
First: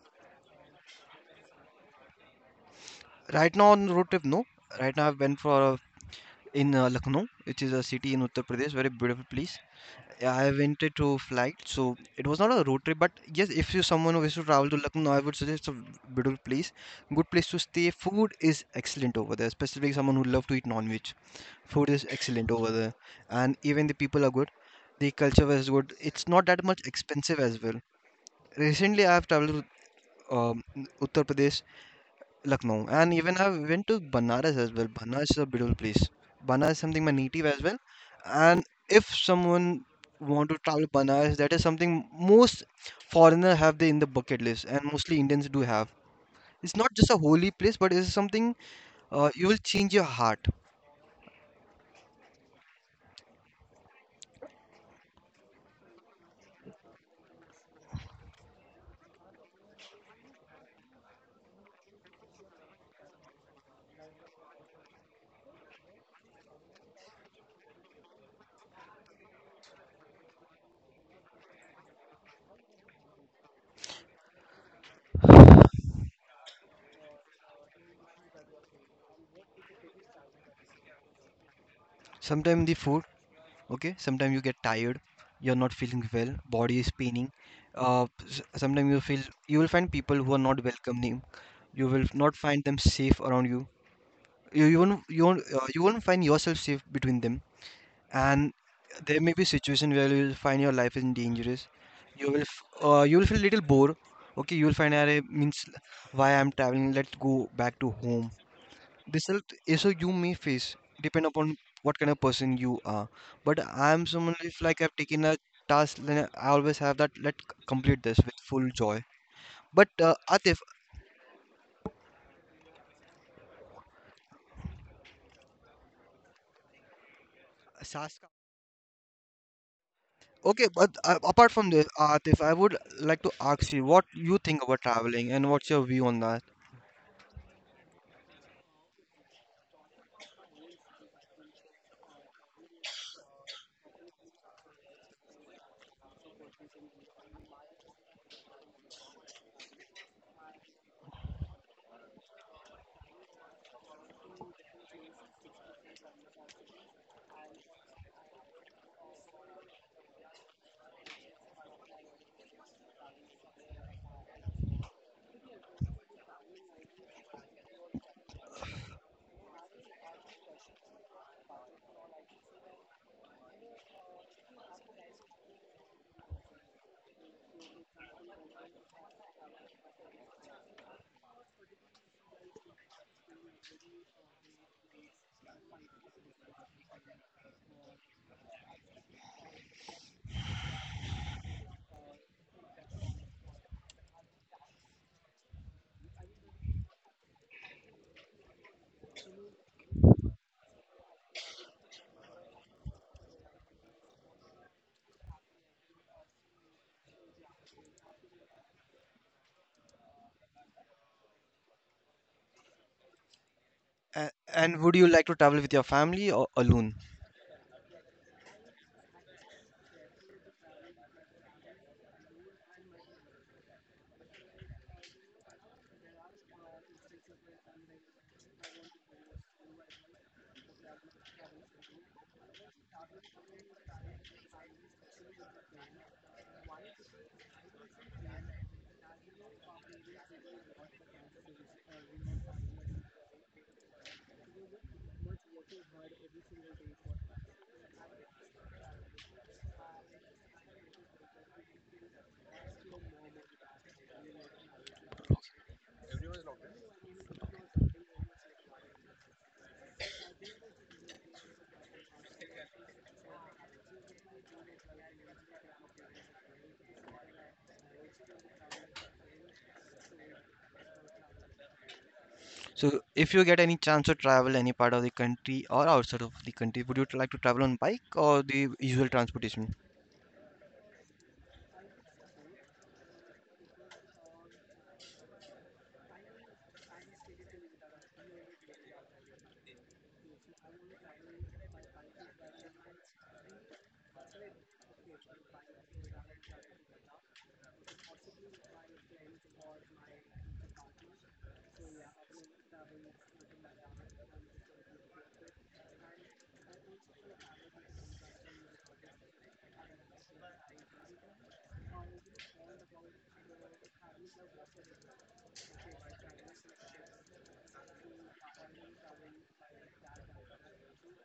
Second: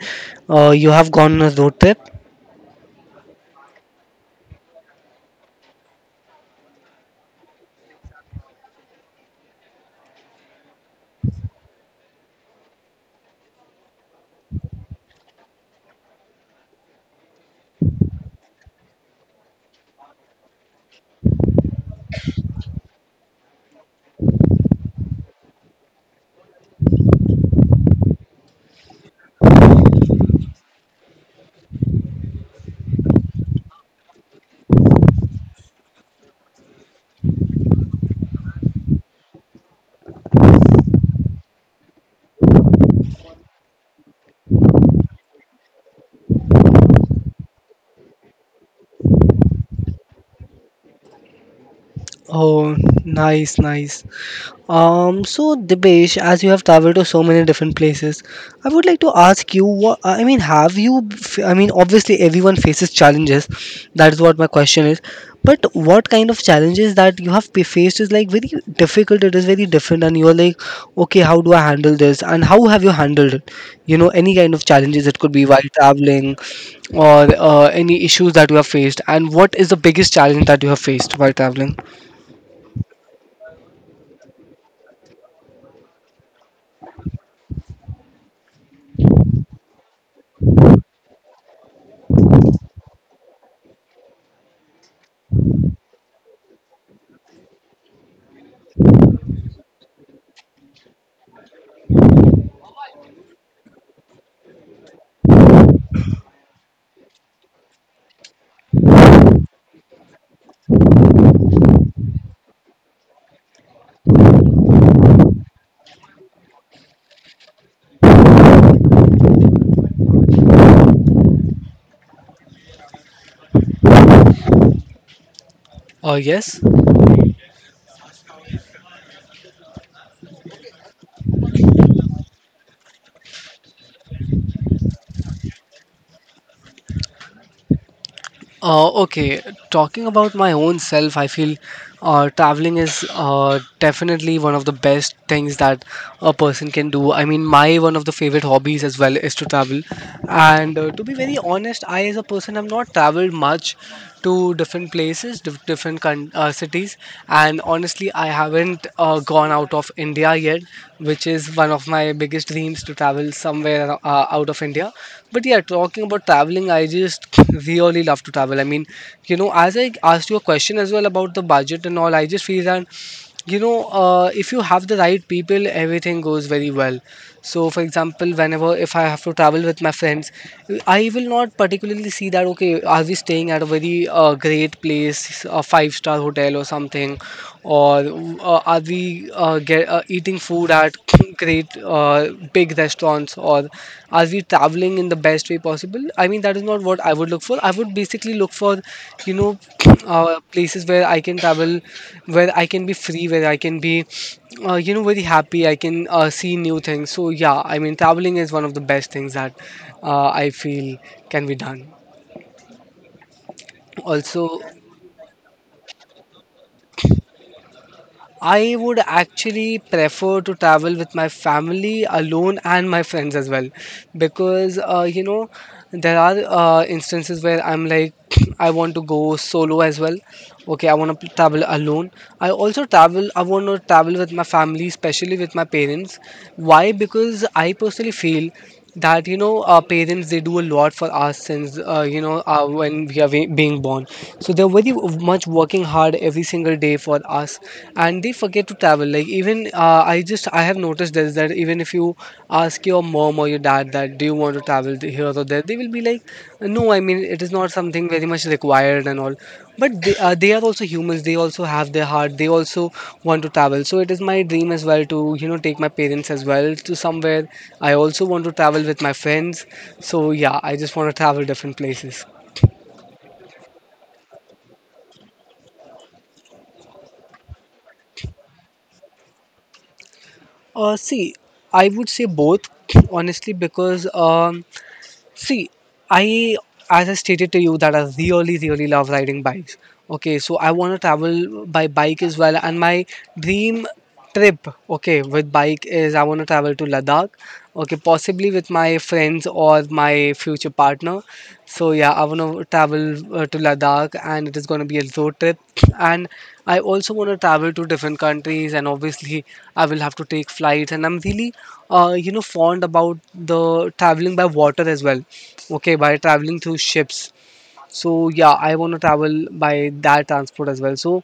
Speaker 1: You have gone on a road trip?
Speaker 2: Right now on road trip, no. Right now I've been for a, in Lucknow, which is a city in Uttar Pradesh, very beautiful place. Yeah, I went it to flight, so it was not a road trip. But yes, if you someone who wishes to travel to Lucknow, I would suggest, a beautiful place, good place to stay, food is excellent over there, especially someone who love to eat non-veg, food is excellent over there. And even the people are good, the culture was good, it's not that much expensive as well. Recently I have traveled to um, Uttar Pradesh, Lucknow, and even I went to Banaras as well. Banaras is a beautiful place. Banaras is something my native as well, and if someone want to travel Banaras, that is something most foreigner have they in the bucket list, and mostly Indians do have. It's not just a holy place, but it's something, you will change your heart.
Speaker 1: Oh, nice, nice. So Dibesh, as you have traveled to so many different places, I would like to ask you, what I mean, have you, I mean, obviously everyone faces challenges, that is what my question is. But what kind of challenges that you have faced is like very difficult, it is very different, and you're like, okay, how do I handle this? And how have you handled it? You know, any kind of challenges, it could be while traveling or any issues that you have faced, and what is the biggest challenge that you have faced while traveling?
Speaker 2: Sometimes the food, okay, sometimes you get tired, you're not feeling well, body is paining, uh sometimes you feel, you will find people who are not welcoming, you will not find them safe around you. You won't find yourself safe between them. And there may be situation where you will find your life is dangerous. You will you will feel little bored. Okay, you will find, "Arey, means why I'm traveling, let's go back to home." The self issue you may face, depend upon what kind of person you are. But I am someone, if like I've taken a task, then I always have that, let complete this with full joy. But Atif.
Speaker 1: Yes.
Speaker 2: Saska. Okay, but apart from this, Atif, I would like to ask you, what you think about traveling and what's your view on that?
Speaker 1: Okay, talking about my own self, I feel traveling is definitely one of the best things that a person can do. I mean, my one of the favorite hobbies as well is to travel. And to be very honest, I as a person have not traveled much to different places, different coun cities. And honestly, I haven't gone out of India yet, which is one of my biggest dreams, to travel somewhere out of India. But yeah, talking about traveling, I just really love to travel. I mean, you know, as I asked you a question as well about the budget and all, I just feel that, you know, if you have the right people, everything goes very well. So for example, whenever, if I have to travel with my friends, I will not particularly see that, okay, are we staying at a very great place, a five-star hotel or something, or are we eating food at great big big restaurants, or are we traveling in the best way possible? I mean, that is not what I would look for. I would basically look for, you know, places where I can travel, where I can be free, where I can be, you know, very happy. I can see new things. So, yeah, I mean, traveling is one of the best things that I feel can be done.
Speaker 2: A-
Speaker 1: Also,
Speaker 2: and would you like to travel with your family or alone?
Speaker 1: I would actually prefer to travel with my family alone and my friends as well, because you know, there are instances where I'm like, I want to go solo as well. Okay, I want to travel alone. I want to travel with my family, especially with my parents. Why? Because I personally feel that, you know, our parents, they do a lot for us since, you know, when being born, so they're very much working hard every single day for us. And they forget to travel. Like, even I just I have noticed this, that even if you ask your mom or your dad that do you want to travel to here or there, they will be like, no, I mean, it is not something very much required and all. But they are also humans. They also have their heart. They also want to travel. So it is my dream as well to, you know, take my parents as well to somewhere. I also want to travel with my friends. So yeah, I just want to travel different places.
Speaker 2: So if you get any chance to travel any part of the country or outside of the country, would you like to travel on bike or the usual transportation?
Speaker 1: See, I would say both, honestly, because see, I, as I stated to you, that I really, really love riding bikes. Okay, so I want to travel by bike as well. And my dream trip, okay, with bike, is I want to travel to Ladakh, okay, possibly with my friends or my future partner. So, yeah, I want to travel to Ladakh, and it is going to be a road trip. And I also want to travel to different countries, and obviously, I will have to take flights. And I'm really you know, fond about the traveling by water as well, okay, by traveling through ships. So yeah, I want to travel by that transport as well. So,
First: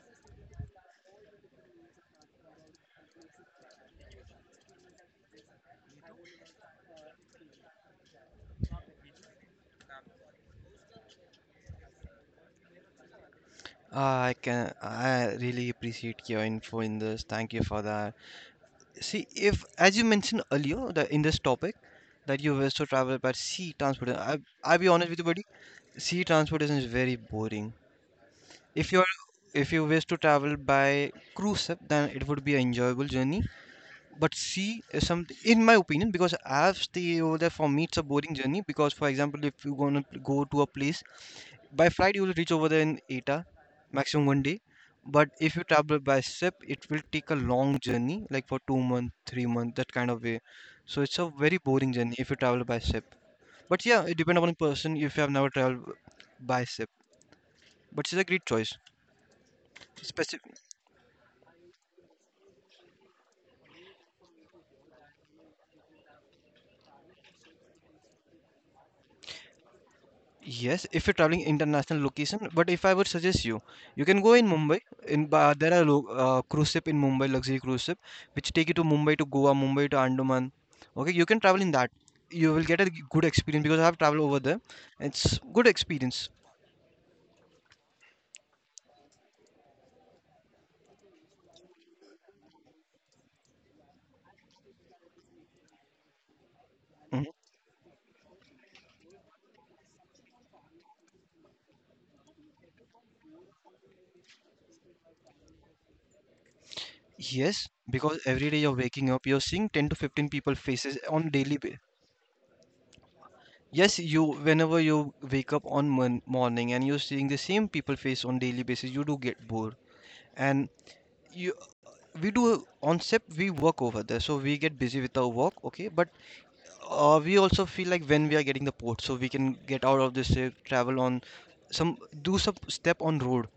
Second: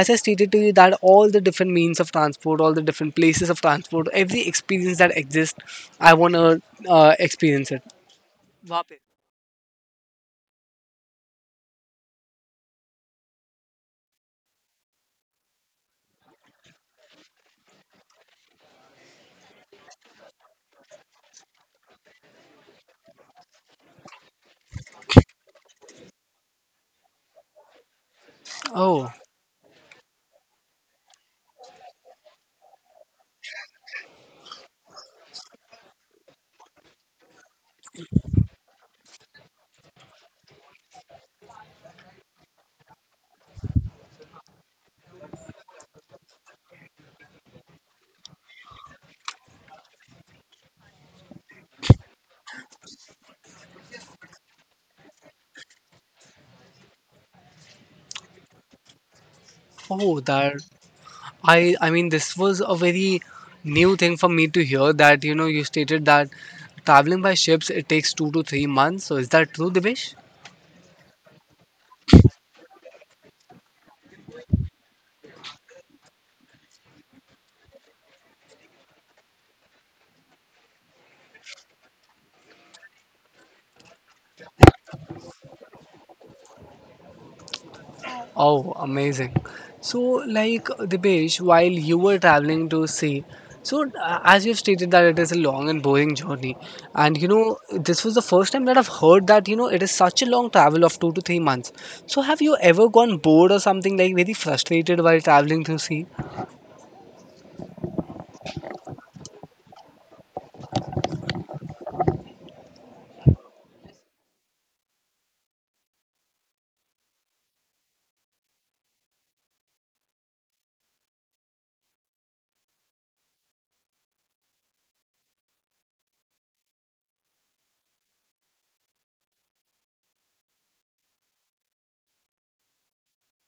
Speaker 1: as I stated to you, that all the different means of transport, all the different places of transport, every experience that exists, I want to experience it. Vape.
Speaker 2: Ah, I can, I really appreciate your info in this. Thank you for that. See, if as you mentioned earlier that in this topic, that you wish to travel by sea transportation, I'll be honest with you, buddy. Sea transportation is very boring. If you're,
Speaker 1: Oh.
Speaker 2: if you wish to travel by cruise ship, then it would be an enjoyable journey. But sea is something, in my opinion, because I've stayed over there. For me, it's a boring journey because, for example, if you're gonna go to a place by flight, you will reach over there in 8-hour, maximum one day. But if you travel by ship, it will take a long journey, like for 2 month, 3 month, that kind of way. So it's a very boring journey if you travel by ship. But yeah, it depends upon person if you have never traveled by ship. But it's a great choice,
Speaker 1: Oh,
Speaker 2: especially.
Speaker 1: that, I mean, this was a very new thing for me to hear, that you know, you stated that traveling by ships, it takes 2 to 3 months. So is that true, Divesh?
Speaker 2: Yes, if you're traveling international location, but if I would suggest you, you can go in Mumbai. In there are cruise ship in Mumbai, luxury cruise ship, which take you to Mumbai to Goa, Mumbai to Andaman. Okay, you can travel in that. You will get a good experience because I have traveled over there. It's good experience.
Speaker 1: Oh, amazing. So, like, Dipesh, while you were traveling to sea, so as you've stated that it is a long and boring journey, and
Speaker 2: Mhm.
Speaker 1: you know, this was the first time that I've heard that, you know, it is such a long travel of 2 to 3 months. So, have you ever gone bored or something, like, very frustrated while traveling to sea?
Speaker 2: Yes, because every day you're waking up, you're seeing 10 to 15 people faces on daily basis. Yes, you, whenever you wake up on mon morning and you're seeing the same people face on daily basis, you do get bored. And you we do on SIP, we work over there, so we get busy with our work, okay. But we also feel like when we are getting the port, so we can get out of this SIP, travel on some, do some step on road.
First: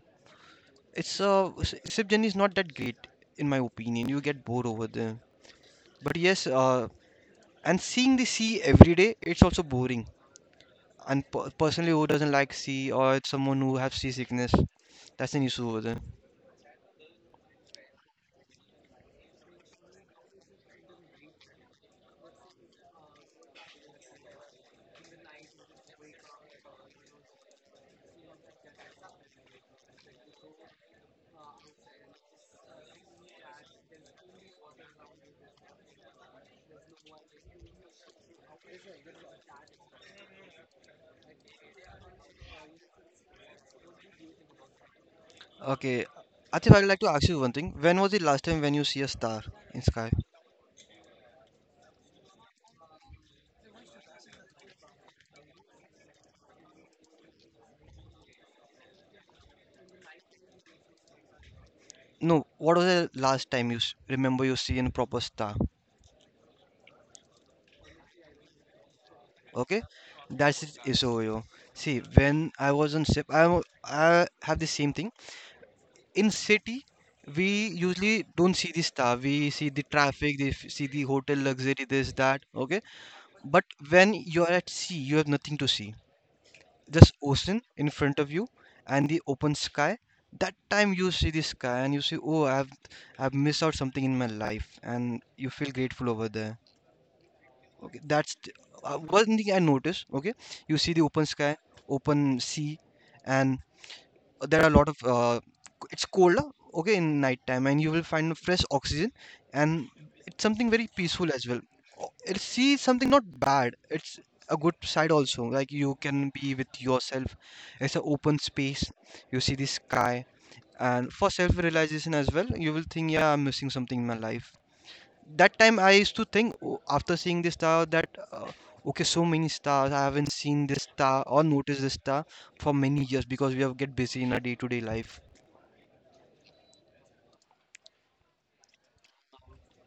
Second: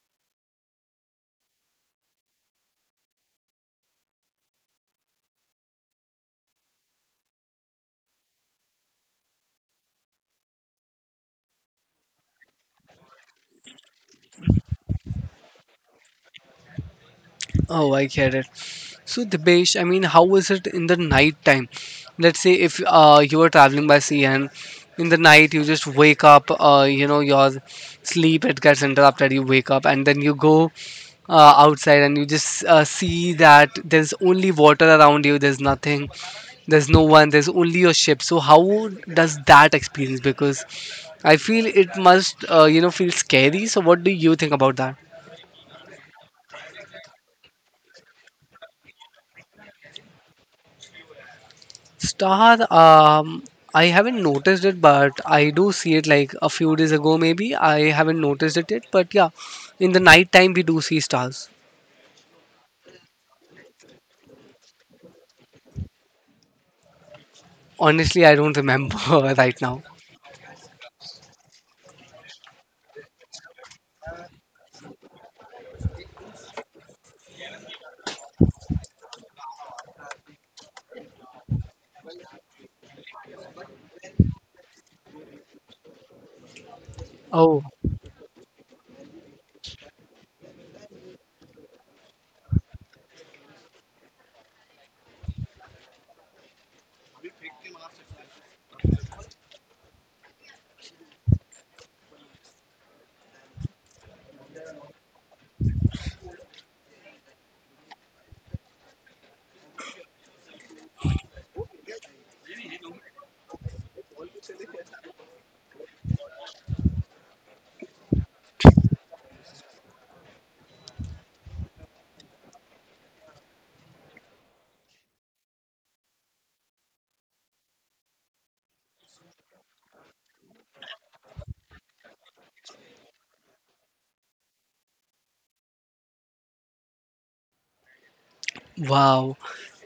Speaker 2: It's SIP journey is not that great in my opinion. You get bored over there. But yes, and seeing the sea every day, it's also boring. And personally, who doesn't like sea, or it's someone who has seasickness, that's an issue over there.
Speaker 1: Oh, I get it. So, Dibesh, I mean, how is it in the night time? Let's say, if you are traveling by sea and in the night you just wake up, you know, your sleep, it gets interrupted. You wake up and then you go outside and you just see that there's only water around you. There's nothing. There's no one. There's only your ship. So, how does that experience? Because I feel it must, feel scary. So, what do you think about that?
Speaker 2: Okay, Atif, I would like to ask you one thing. When was the last time when you see a star in sky?
Speaker 1: Star, I haven't noticed it, but I do see it like a few days ago, maybe. I haven't noticed it yet, but yeah, in the night time we do see stars.
Speaker 2: No, what was the last time you remember you see in proper star?
Speaker 1: Honestly, I don't remember right now.
Speaker 2: Okay, that's it is over. Yo. See, when I was on ship, I have the same thing. In city, we usually don't see the star. We see the traffic, they see the hotel luxury, this that. Okay, but when you're at sea, you have nothing to see. Just ocean
Speaker 1: Oh,
Speaker 2: in front of you and the open sky. That time you see the sky and you say, "Oh, I've missed out something in my life," and you feel grateful over there. Okay, one thing I noticed. Okay, you see the open sky, open sea, and there are a lot of it's colder. Okay, in night time, and you will find fresh oxygen, and it's something very peaceful as well. It, sea is something not bad. It's a good side also. Like you can be with yourself. It's an open space. You see the sky, and for self-realization as well, you will think, yeah, I'm missing something in my life. That time I used to think, "Oh," after seeing this star that okay, so many stars. I haven't seen this star or noticed this star for many years because we have get busy in our day-to-day life.
Speaker 1: wow.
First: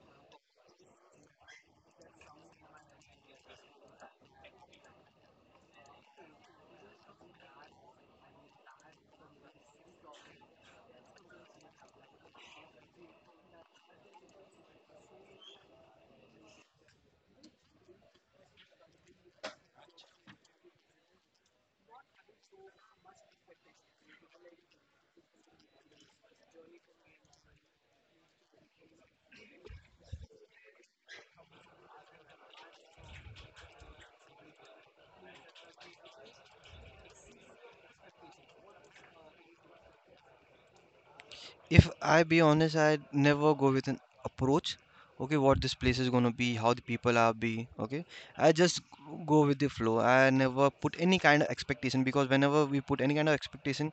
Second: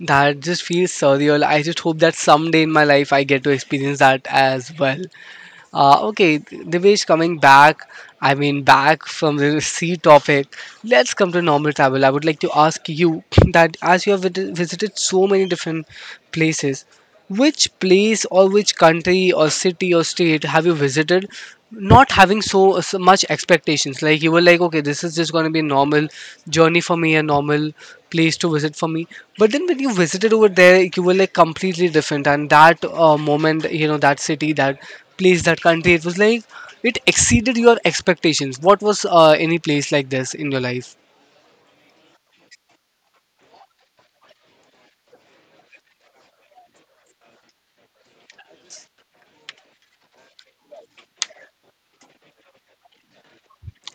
Speaker 1: That just feels surreal. I just hope that someday in my life I get to experience that as well. Okay, Divesh, coming back, I mean, back from the sea topic, let's come to normal travel. I would like to ask you that as you have visited so many different places, which place or which country or city or state have you visited not having so much expectations? Like you were like, okay, this is just going to be a normal journey for me, a normal place to visit for me. But then when you visited over there, you were like completely different. And that moment, you know, that city, that place, that country, it was like it exceeded your expectations. What was any place like this in your life?
Speaker 2: If I be honest, I never go with an approach. Okay, what this place is gonna be, how the people are be. Okay, I just go with the flow. I never put any kind of expectation because whenever we put any kind of expectation,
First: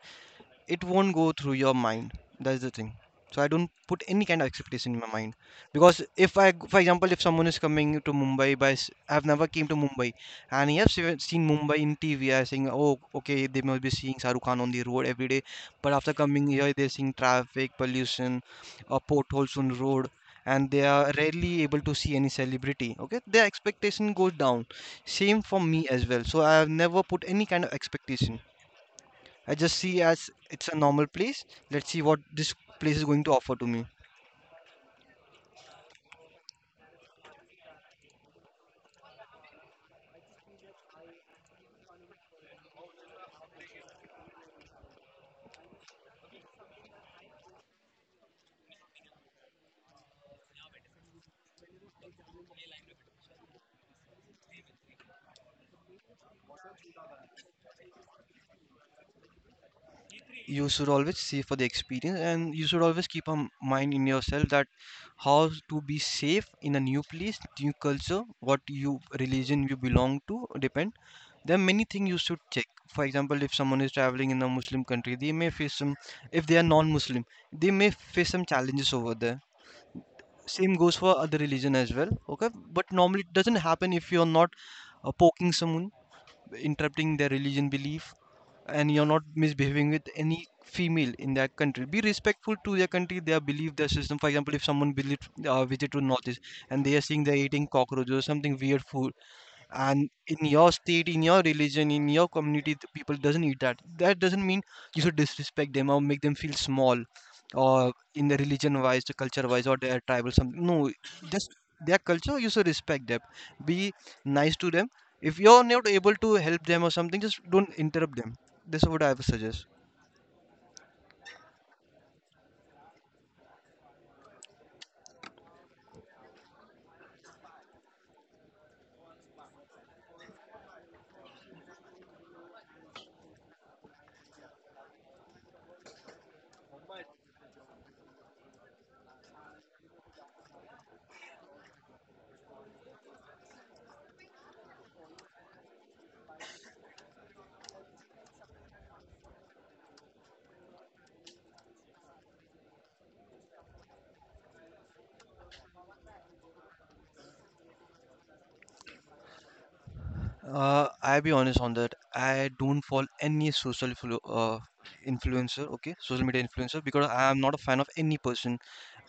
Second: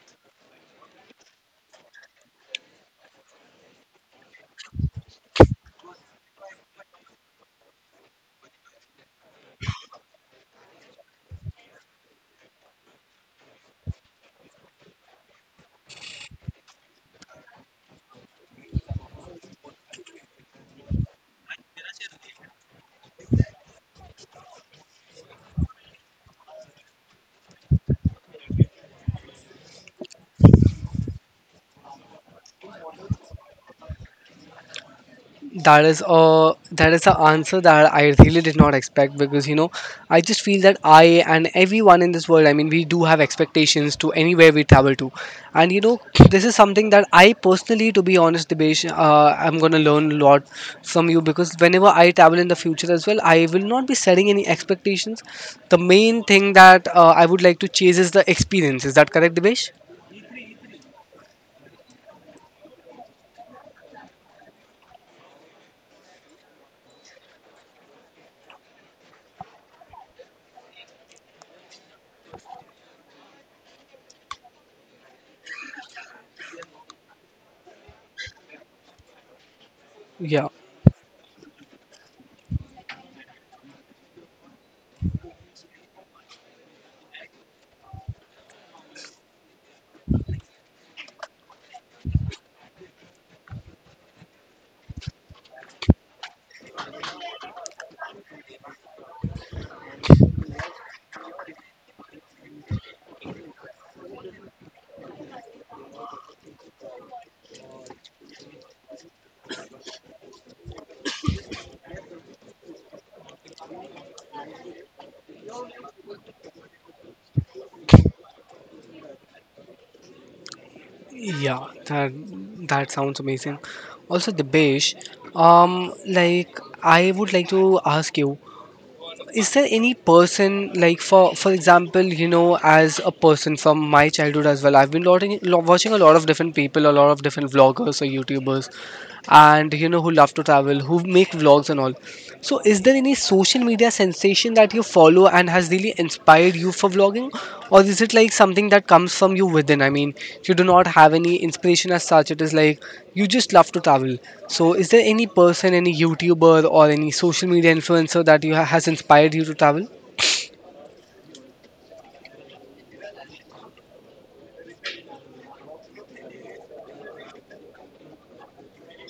Speaker 2: it won't go through your mind. That's the thing, so I don't put any kind of expectation in my mind because if for example, if someone is coming to Mumbai by I've never came to Mumbai, and yes, I've seen Mumbai in TV. I saying, "Oh, okay, they must be seeing Shahrukh Khan on the road every day," but after coming here they're seeing traffic, pollution, or potholes on the road, and they are rarely able to see any celebrity. Okay, their expectation goes down. Same for me as well, so I have never put any kind of expectation. I just see as it's a normal place. Let's see what this place is going to offer to me.
Speaker 1: That is a that is the answer that I really did not expect because you know I just feel that I and everyone in this world I mean we do have expectations to anywhere we travel to, and you know this is something that I personally to be honest Dibesh I'm gonna learn a lot from you because whenever I travel in the future as well I will not be setting any expectations. The main thing that I would like to chase is the experience. Is that correct, Dibesh?
Speaker 2: You should always see for the experience, and you should always keep a mind in yourself that how to be safe in a new place, new culture, what you religion you belong to depend. There are many things you should check. For example, if someone is traveling in a Muslim country, they may face some. If they are non-Muslim, they may face some challenges over there.
Speaker 1: Yeah.
Speaker 2: Same goes for other religion as well. Okay, but normally it doesn't happen if you are not poking someone, interrupting their religion belief, and you're not misbehaving with any female in that country. Be respectful to their country, their belief, their system. For example, if someone believes visit to northeast and they are seeing they're eating cockroaches or something weird food, and in your state, in your religion, in your community, the people doesn't eat that, that doesn't mean you should disrespect them or make them feel small, or in the religion wise, the culture wise, or their tribal something. No, just their culture, you should respect them, be nice to them. If you're not able to help them or something, just don't interrupt them. This is what I would suggest.
Speaker 1: Yeah, that that sounds amazing. Also, Dibesh, like I would like to ask you, is there any person like for example, you know, as a person from my childhood as well, I've been watching a lot of different people, a lot of different vloggers or YouTubers, and you know who love to travel, who make vlogs and all. So, is there any social media sensation that you follow and has really inspired you for vlogging, or is it like something that comes from you within? I mean, you do not have any inspiration as such, it is like you just love to travel. So, is there any person, any YouTuber, or any social media influencer that has inspired you to travel?
Speaker 2: I'll be honest on that. I don't follow any influencer, okay, social media influencer, because I am not a fan of any person.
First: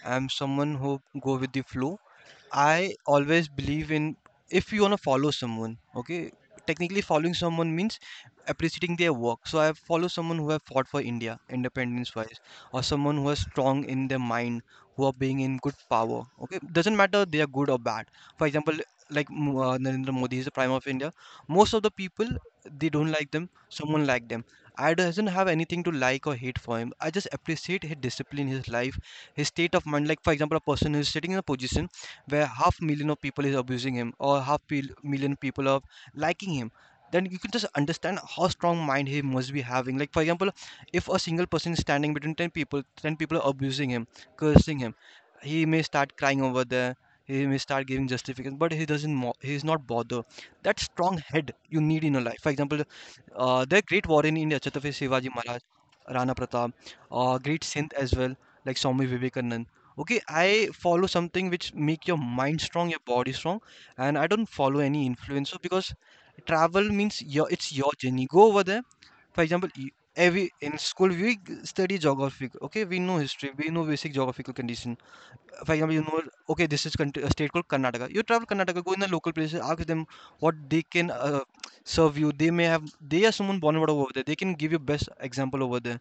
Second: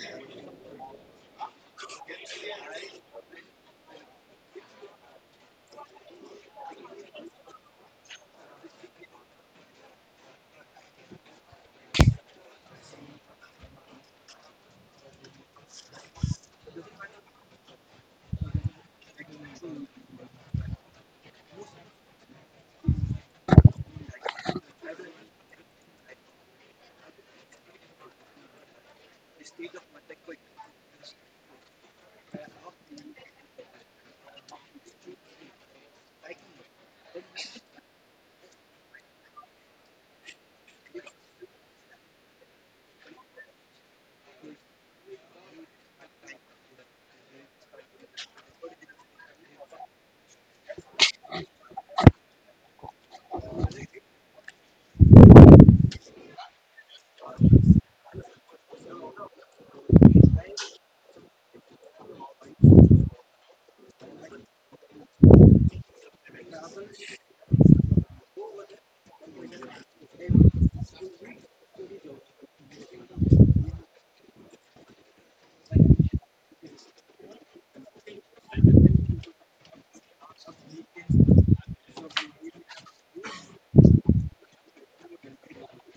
Speaker 2: I'm someone who go with the flow. I always believe in, if you want to follow someone, okay, technically following someone means appreciating their work. So I follow someone who have fought for India independence wise, or someone who is strong in their mind, who are being in good power. Okay, doesn't matter they are good or bad. For example, like Narendra Modi is the prime of India. Most of the people, they don't like them. Someone like them. I doesn't have anything to like or hate for him. I just appreciate his discipline, his life, his state of mind. Like for example, a person who is sitting in a position where half million of people is abusing him, or half million people are liking him, then you can just understand how strong mind he must be having. Like for example, if a single person is standing between 10 people, 10 people are abusing him, cursing him, he may start crying over there. He may start giving justification, but he doesn't mo- he is not bothered. That strong head you need in your life. For example, there are great warrior in India, Chhatrapati Shivaji Maharaj, Rana Pratap, great saint as well, like Swami Vivekanand. Okay, I follow something which make your mind strong, your body strong, and I don't follow any influencer because travel means your, it's your journey, go over there. For example, you- every in school we study geography. Okay, we know history, we know basic geographical condition. For example, you know, okay, this is country, a state called Karnataka. You travel Karnataka, go in the local places, ask them what they can serve you. They may have, they are someone born and brought up over there, they can give you best example over there.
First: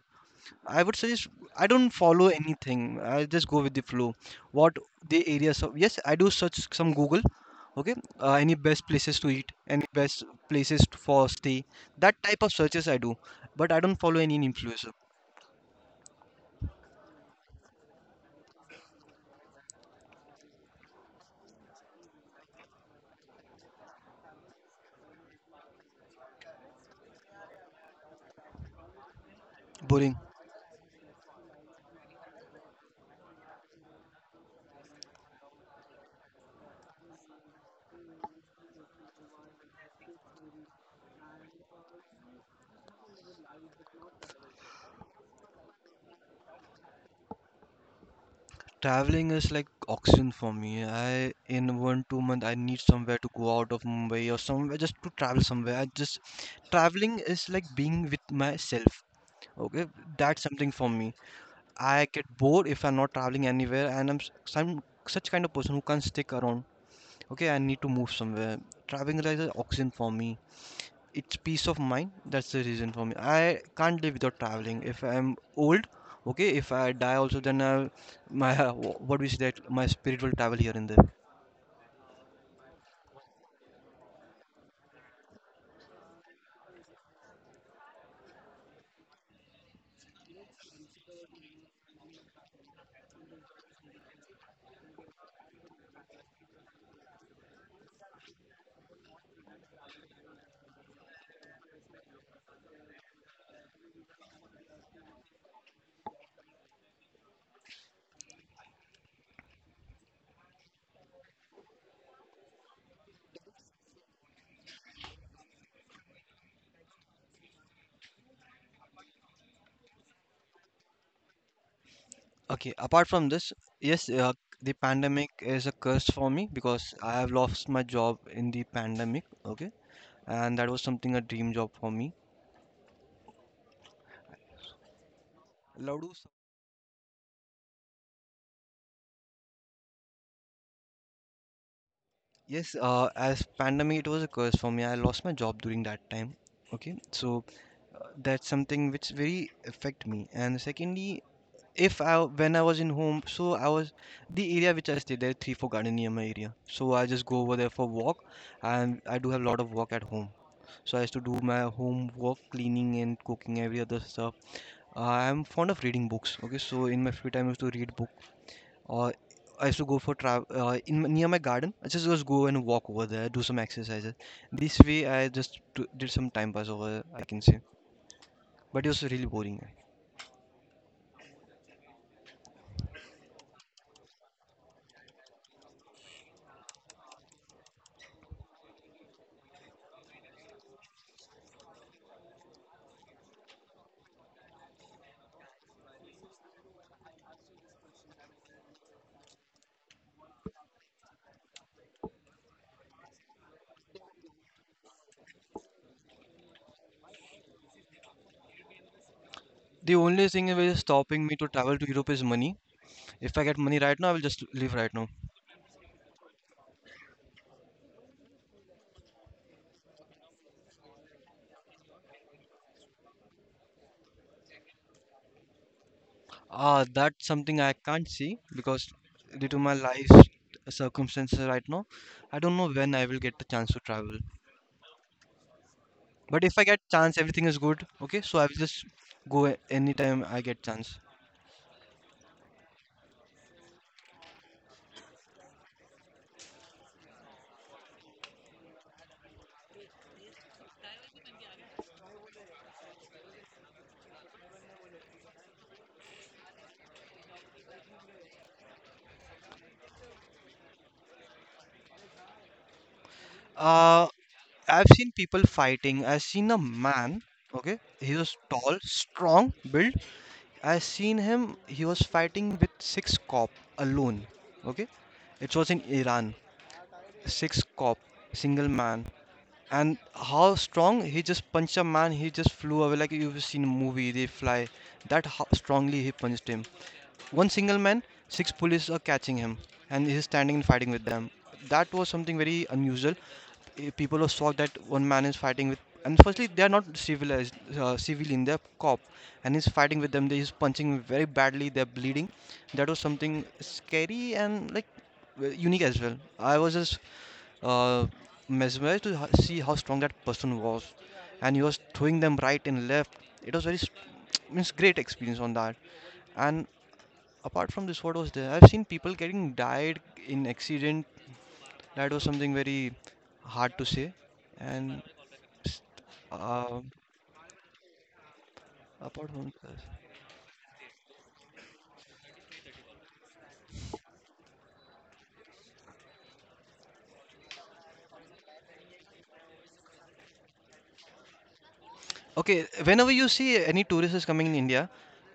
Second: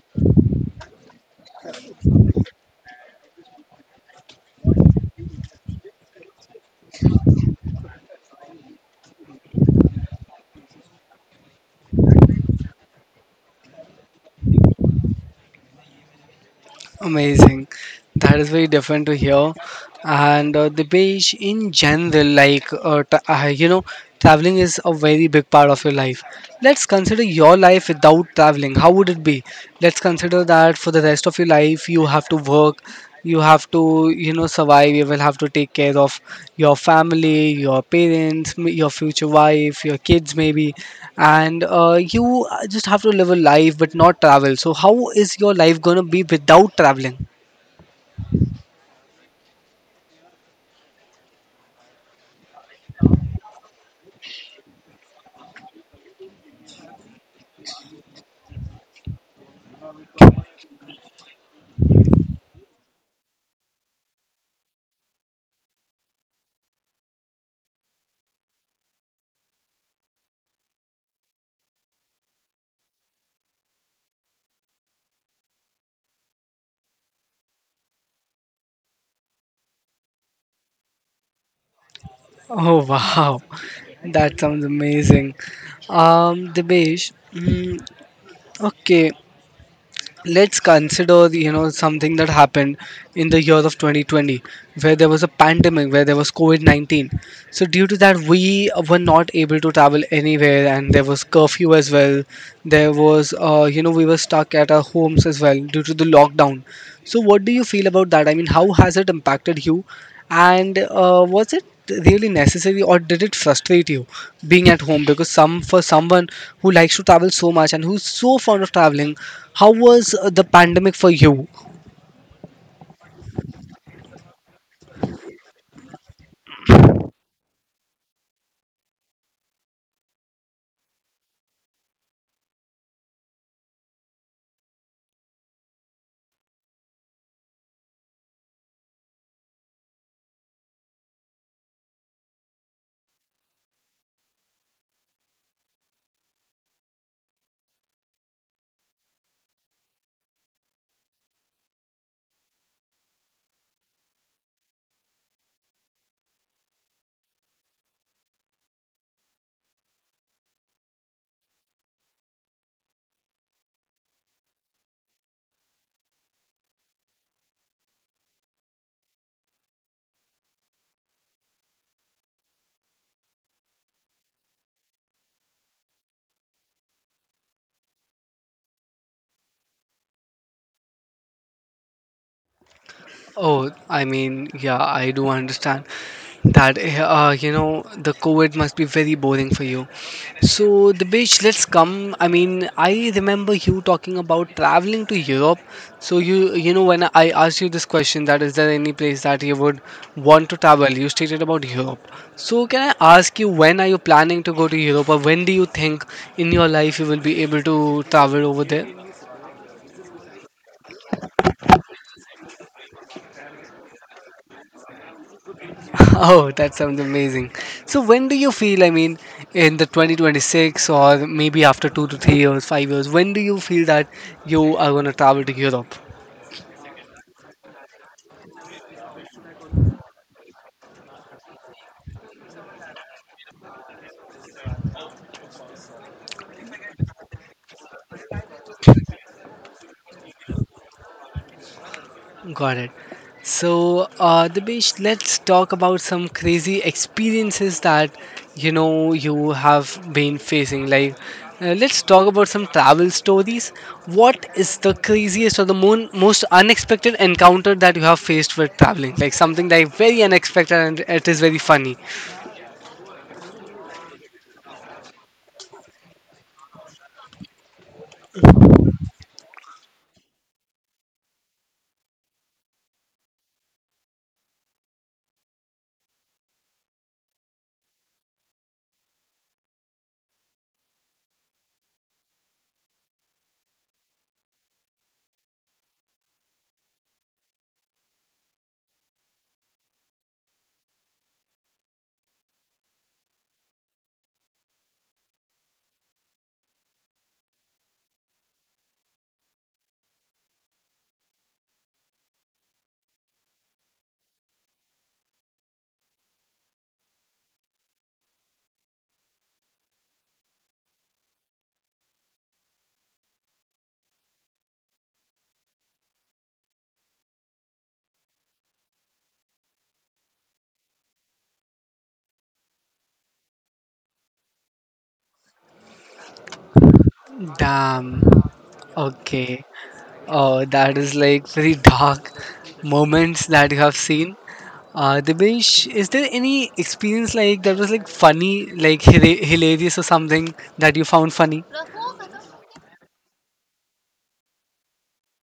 Speaker 2: I would suggest, I don't follow anything. I just go with the flow. What the areas of, yes, I do search some Google. Okay, any best places to eat, any best places for stay, that type of searches I do. But I don't follow any influencer.
Speaker 1: Amazing. That is very different to here. And the beach in general, like, you know, traveling is a very big part of your life. Let's consider your life without traveling. How would it be? Let's
Speaker 2: Boring.
Speaker 1: consider that for the rest of your life, you have to work you have to you know survive you will have to take care of your family your parents your future wife your kids maybe and you just have to live a life but not travel so how is your life going to be without traveling
Speaker 2: Traveling is like oxygen for me. I, in one two month I need somewhere to go out of Mumbai or somewhere just to travel somewhere. I just, traveling is like being with myself. Okay, that's something for me. I get bored if I'm not traveling anywhere, and some such kind of person who can't stick around. Okay, I need to move somewhere. Traveling is like the oxygen for me. It's peace of mind. That's the reason for me. I can't live without traveling. If I'm old, okay. If I die also, then I, my what we say, that my spirit will travel here and there.
Speaker 1: oh wow that sounds amazing Dibesh, mm, okay let's consider you know something that happened in the year of 2020 where there was a pandemic where there was covid-19 so due to that we were not able to travel anywhere and there was curfew as well there was you know we were stuck at our homes as well due to the lockdown so, what do you feel about that? I mean, how has it impacted you? And was it really necessary or did it frustrate you being at home? Because some for someone who likes to travel so much and who's so fond of traveling, how was the pandemic for you?
Speaker 2: Okay. Apart from this, yes, the pandemic is a curse for me because I have lost my job in the pandemic. Okay, and that was something a dream job for me. Loudu. Yes, as pandemic, it was a curse for me. I lost my job during that time. Okay, so that's something which very affect me. And secondly, if I when I was in home, so I was, the area which I stay there, three four garden near my area. So I just go over there for walk, and I do have a lot of work at home. So I used to do my home work, cleaning and cooking every other stuff. I'm fond of reading books. Okay, so in my free time, I used to read book. Or I used to go for travel in near my garden. I just go and walk over there, do some exercises. This way, I did some time pass over, I can say, but it was really boring.
Speaker 1: Oh, I mean, yeah, I do understand that, you know, the COVID must be very boring for you. So, the beach, let's come. I mean, I remember you talking about traveling to Europe. So, you know, when I asked you this question, that is there any place that you would want to travel, you stated about Europe. So, can I ask you, when are you planning to go to Europe, or when do you think in your life you will be able to travel over there?
Speaker 2: The only thing that is stopping me to travel to Europe is money. If I get money right now, I will just leave right now.
Speaker 1: Oh, that sounds amazing. So, when do you feel, I mean, in the 2026 or maybe after 2 to 3 years, 5 years, when do you feel that you are going to travel to Europe?
Speaker 2: Ah, that's something I can't see because due to my life circumstances right now, I don't know when I will get the chance to travel. But if I get chance, everything is good. Okay, so I will just go anytime I get chance.
Speaker 1: Got it. So, Dibesh, let's talk about some crazy experiences that you know you have been facing. Like, let's talk about some travel stories. What is the craziest or the most unexpected encounter that you have faced with traveling? Like something like very unexpected and it is very funny.
Speaker 2: Uh, I've seen people fighting. I've seen a man, okay, he was tall, strong built. I've seen him, he was fighting with six cop alone, okay. It was in Iran, six cop, single man. And how strong, he just punched a man, he just flew away like you've seen a movie, they fly. That how strongly he punched him, one single man, six police are catching him, and he's standing and fighting with them. That was something very unusual. Eh, people were shocked that one man is fighting with, and firstly they are not civilized, civilian, they're cop, and he's fighting with them. They He's punching him very badly. They're bleeding. That was something scary and like unique as well. I was just uh, mesmerized to see how strong that person was, and he was throwing them right and left. It was very means great experience on that. And apart from this, what was there? I've seen people getting died in accident. That was something very hard to say. And s- um
Speaker 1: Damn.
Speaker 2: apart from
Speaker 1: Okay.
Speaker 2: this,
Speaker 1: Oh, that is like very dark moments that you have seen. Dibesh, is there any experience like that was like funny, like hilarious or something that you found funny?
Speaker 2: okay, whenever you see any tourist is coming in India,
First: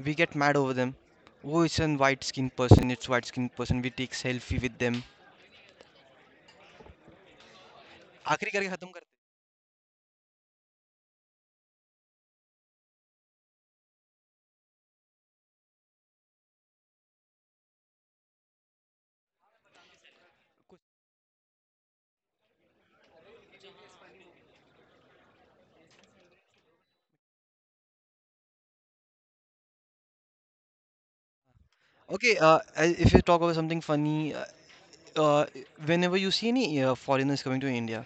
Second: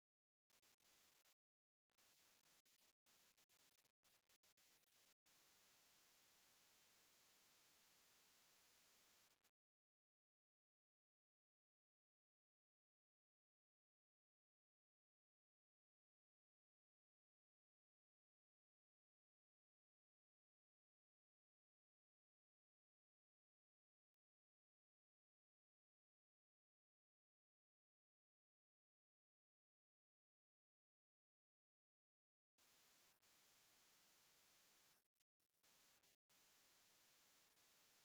Speaker 2: we get mad over them. Oh, it's a white skinned person. It's white skinned person. We take selfie with them. आखिरी करके खत्म करते हैं। Okay, if you talk about something funny, uh, whenever you see any foreigners coming to India,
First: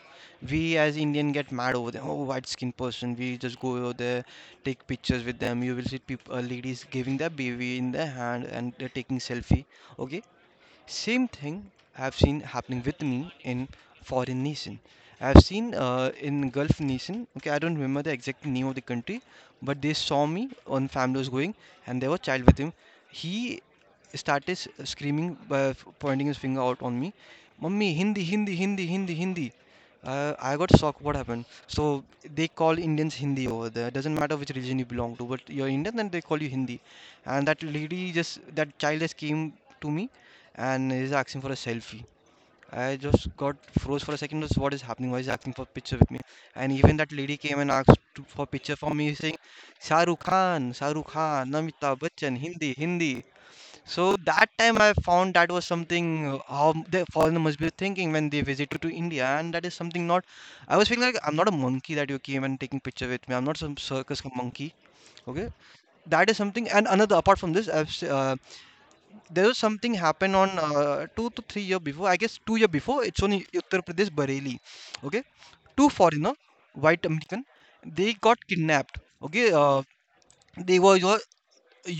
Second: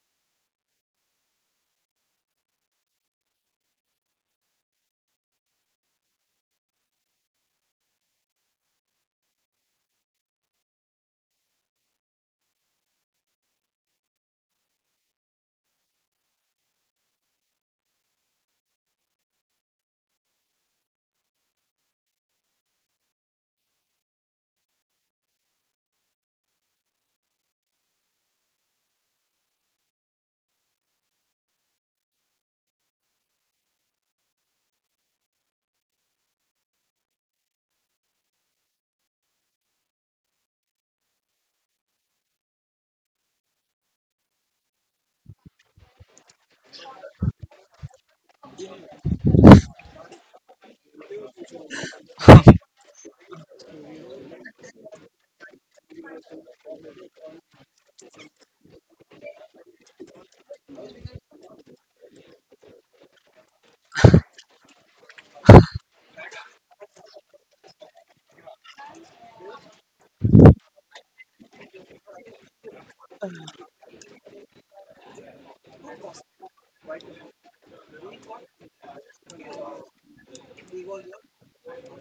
Speaker 2: we as Indian get mad over them. Oh, white skin person. We just go over there, take pictures with them. You will see people, ladies giving their baby in their hand and they're taking selfie. Okay, same thing I've seen happening with me in foreign nation. I've seen in Gulf nation. Okay, I don't remember the exact name of the country, but they saw me on, family was going, and there was child with him. He started screaming, pointing his finger out on me, "Mummy, Hindi, Hindi, Hindi, Hindi, Hindi." I got shocked. What happened? So they call Indians Hindi over there. Doesn't matter which religion you belong to, but you're Indian, then they call you Hindi. And that child just came to me and he's asking for a selfie. I just got froze for a second. Just what is happening? Why is he asking for picture with me? And even that lady came and for picture for me, saying, "Shahrukh Khan, Shahrukh Khan, Amitabh Bachchan, Hindi, Hindi." So that time I found that was something how the foreigner must be thinking when they visited to India, and that is something not. I was feeling like I'm not a monkey that you came and taking picture with me. I'm not some circus monkey. Okay, that is something. And another apart from this, there was something happened on 2 to 3 year before, I guess 2 year before. It's on Uttar Pradesh Bareilly. Okay, two foreigner, white American, they got kidnapped. Okay, they were your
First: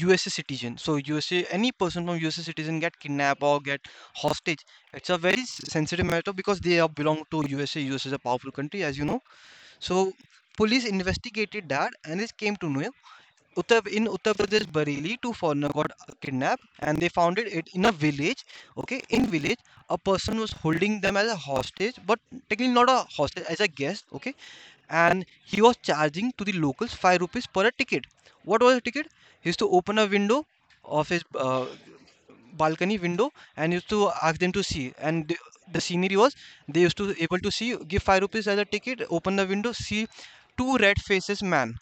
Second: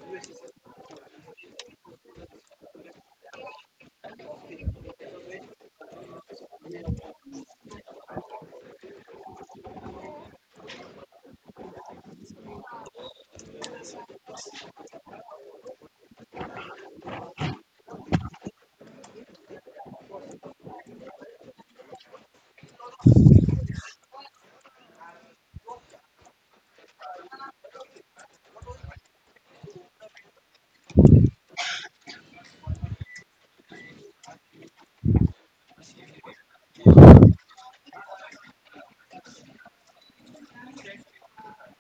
Speaker 2: USA citizen. So USA, any person from USA citizen get kidnapped or get hostage, it's a very sensitive matter because they are belong to USA. USA is a powerful country, as you know. So police investigated that and it came to know Uttar in Uttar Pradesh Bareilly, two foreigner got kidnapped and they found it in a village. Okay, in village, a person was holding them as a hostage, but technically not a hostage, as a guest. Okay, and he was charging to the locals five rupees per a ticket. What was a ticket? He used to open a window of his balcony window and used to ask them to see. And the scenery was they used to able to see, give five rupees as a ticket, open the window, see two red faces man.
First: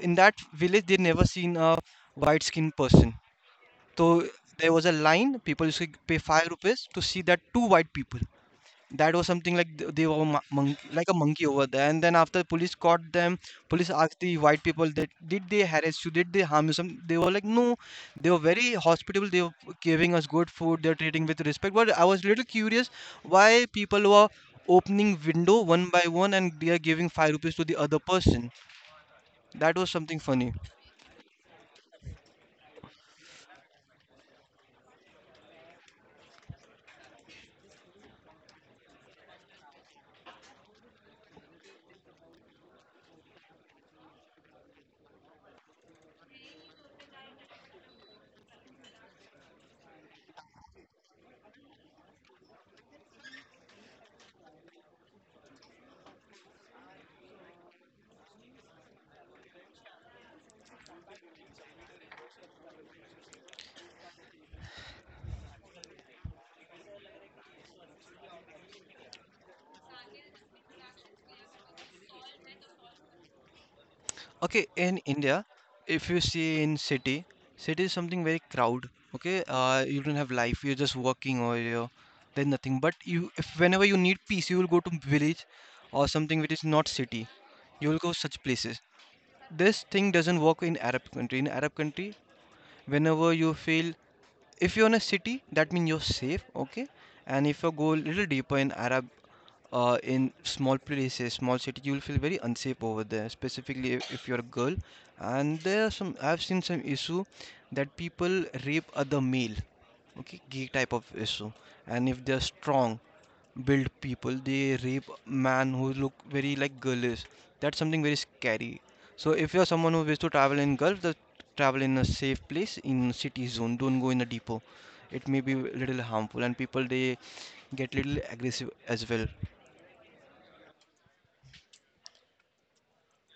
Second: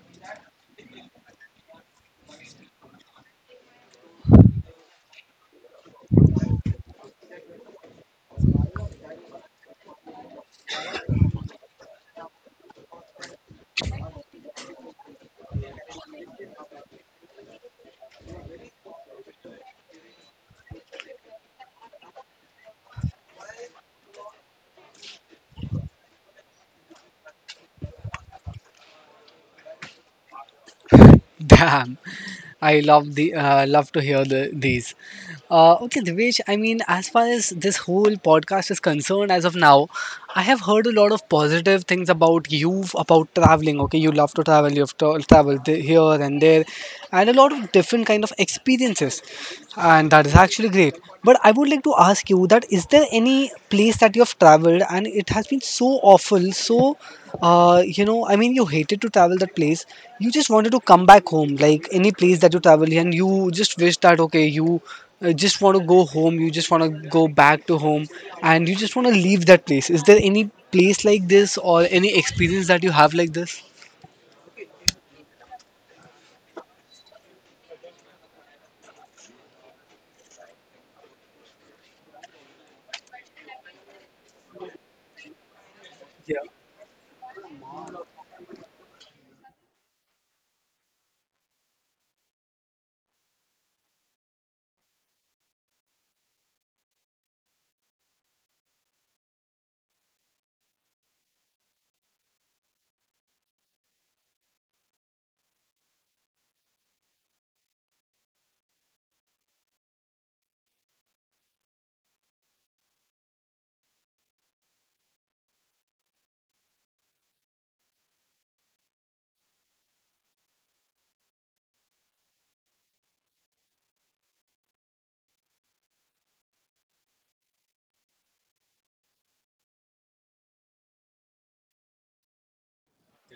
Speaker 2: In that village they never seen a white skinned person. So there was a line, people used to pay five rupees to see that two white people. That was something like monkey, like a monkey over there. And then after police caught them, police asked the white people that did they harass you, did they harm you some. They were like, no, they were very hospitable, they were giving us good food, they were treating with respect. But I was little curious why people were opening window one by one and they are giving five rupees to the other person. That was something funny.
Speaker 1: Damn, I love the love to hear these. Okay, Divesh. I mean, as far as this whole podcast is concerned, as of now, I have heard a lot of positive things about you, about traveling. Okay, you love to travel. You've traveled here and there, and a lot of different kind of experiences, and that is actually great. But I would like to ask you that: Is there any place that you have traveled and it has been so awful so you know I mean you hated to travel that place you just wanted to come back home like any place that you travel and you just wish that okay you just want to go home you just want to go back to home and you just want to leave that place is there any place like this or any experience that you have like this
Speaker 2: Okay, in India, if you see in city, city is something very crowd. Okay, you don't have life. You're just working or you're then nothing. But you, if whenever you need peace, you will go to village or something which is not city. You will go such places. This thing doesn't work in Arab country. In Arab country, whenever you feel, if you're in a city, that means you're safe. Okay, and if you go a little deeper in Arab, in small places, small city, you will feel very unsafe over there, specifically if you're a girl. And there are some, I've seen some issue that people rape other male, okay, gay type of issue. And if they're strong, built people, they rape man who look very like girlish. That's something very scary. So if you're someone who wishes to travel in Gulf, the travel in a safe place in city zone. Don't go in a depot. It may be little harmful, and people they get little aggressive as well.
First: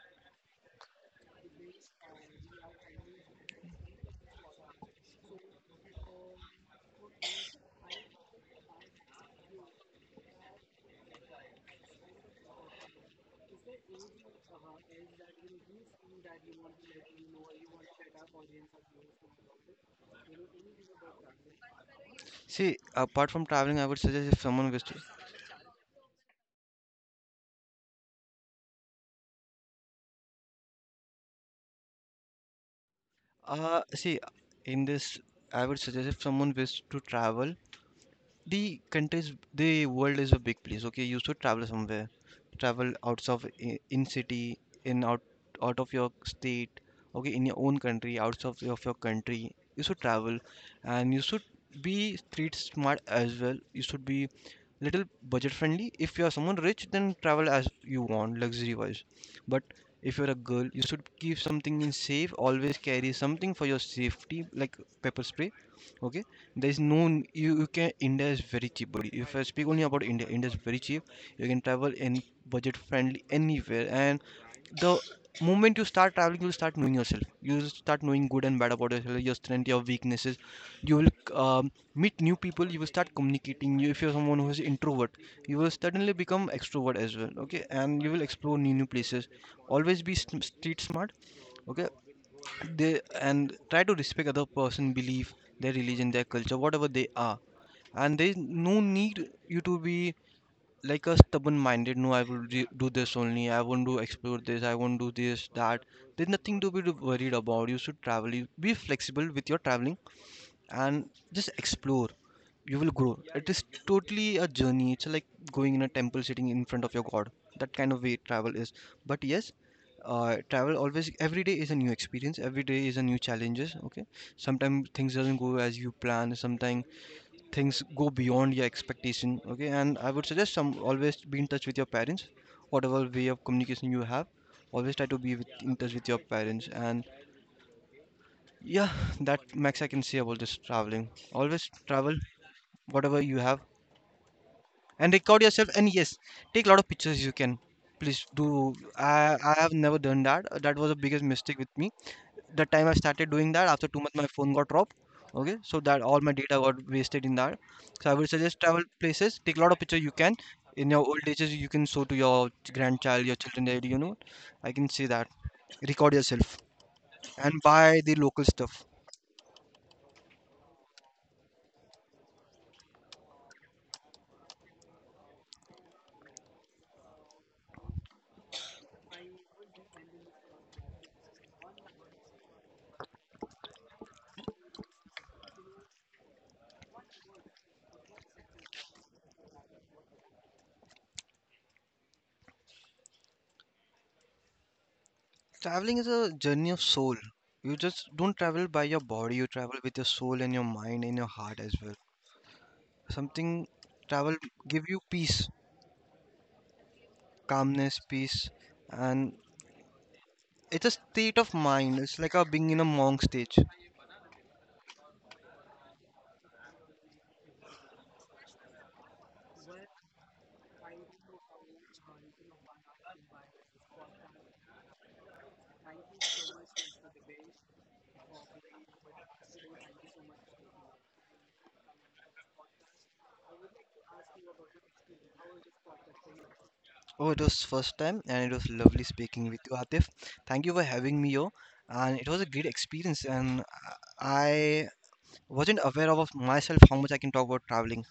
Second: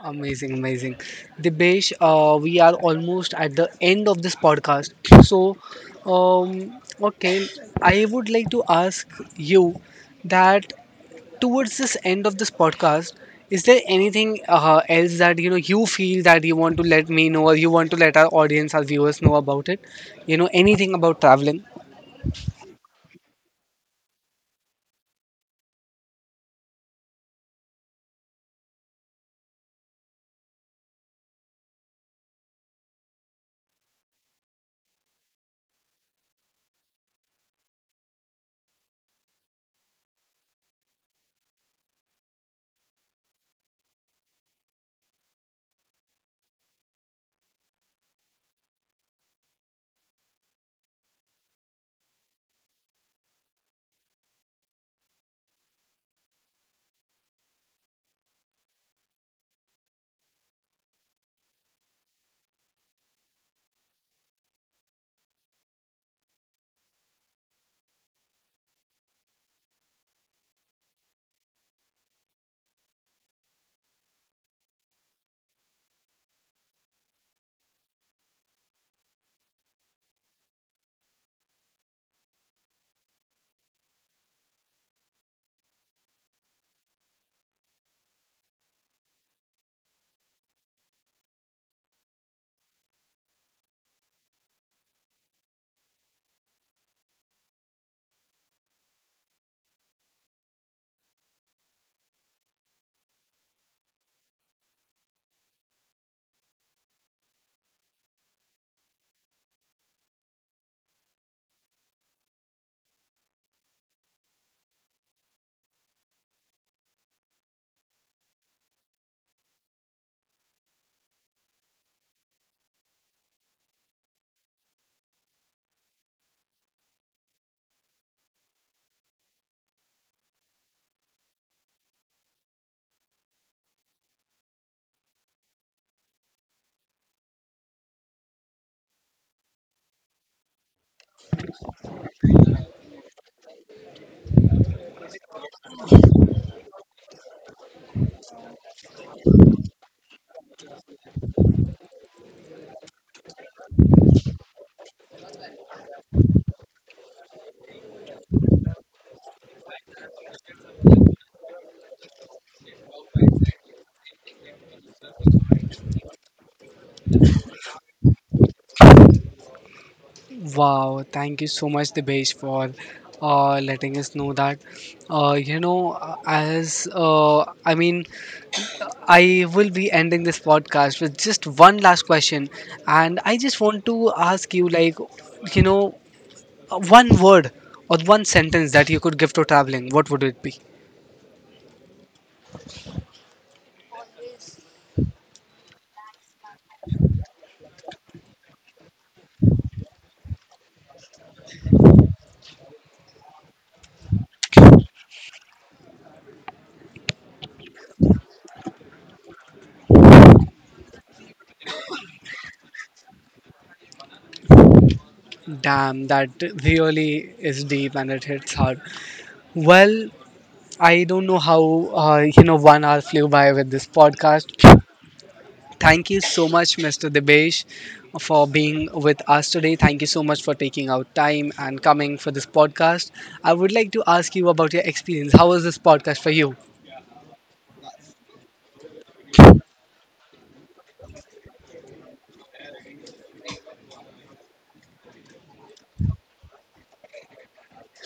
Speaker 1: Amazing, amazing. Dibesh, we are almost at the end of this podcast. So, okay, I would like to ask you that towards this end of this podcast, is there anything else that you know you feel that you want to let me know or you want to let our audience, our viewers know about it? You know, anything about traveling?
Speaker 2: See, apart from traveling, I would suggest if someone wishes, see, in this, I would suggest if someone wishes to travel, the countries, the world is a big place. Okay, you should travel somewhere, travel outside of in city, in out, out of your state. Okay, in your own country, outside of your country, you should travel. And you should be street smart as well. You should be little budget friendly. If you are someone rich, then travel as you want, luxury wise. But if you're a girl, you should keep something in safe, always carry something for your safety like pepper spray. Okay, there's no, you can, India is very cheap buddy. If I speak only about India, India is very cheap. You can travel in budget friendly anywhere. And the moment you start traveling, you start knowing yourself, you start knowing good and bad about yourself, your strength, your weaknesses. You will meet new people, you will start communicating. You, if you're someone who is introvert, you will suddenly become extrovert as well. Okay, and you will explore new places. Always be street smart. Okay, they, and try to respect other person belief, their religion, their culture, whatever they are. And there is no need you to be like a stubborn minded, no I will do this only, I won't do explore this, I won't do this that. There's nothing to be worried about. You should travel, you be flexible with your traveling and just explore. You will grow. It is totally a journey. It's like going in a temple, sitting in front of your god. That kind of way travel is. But yes, travel always, every day is a new experience, every day is a new challenges. Okay, sometimes things doesn't go as you plan, sometimes things go beyond your expectation. Okay, and I would suggest some, always be in touch with your parents, whatever way of communication you have. Always try to be in touch with your parents. And yeah, that max I can say about this traveling. Always travel whatever you have, and record yourself. And yes, take a lot of pictures you can, please do. I i have never done that. That was the biggest mistake with me. The time I started doing that, after 2 months my phone got dropped. Okay, so that all my data got wasted in that. So I would suggest travel places, take a lot of pictures you can. In your old ages you can show to your grandchild, your children, that you know, I can say that record yourself and buy the local stuff.
Speaker 1: Wow, thank you so much, Dibesh, for letting us know that. You know, as I mean I will be ending this podcast with just one last question. And I just want to ask you, like, you know, one word or one sentence that you could give to traveling, what would it be?
Speaker 2: Traveling is a journey of soul. You just don't travel by your body, you travel with your soul and your mind and your heart as well. Something travel give you peace, calmness, peace, and it's a state of mind. It's like a being in a monk stage.
Speaker 1: Damn, that really is deep and it hits hard. Well, I don't know how, you know, 1 hour flew by with this podcast. Thank you so much, Mr. Dibesh, for being with us today. Thank you so much for taking out time and coming for this podcast. I would like to ask you about your experience. How was this podcast for you?
Speaker 2: Oh, it was first time and it was lovely speaking with you, Atif. Thank you for having me here. And it was a great experience, and I I wasn't aware of myself how much I can talk about traveling.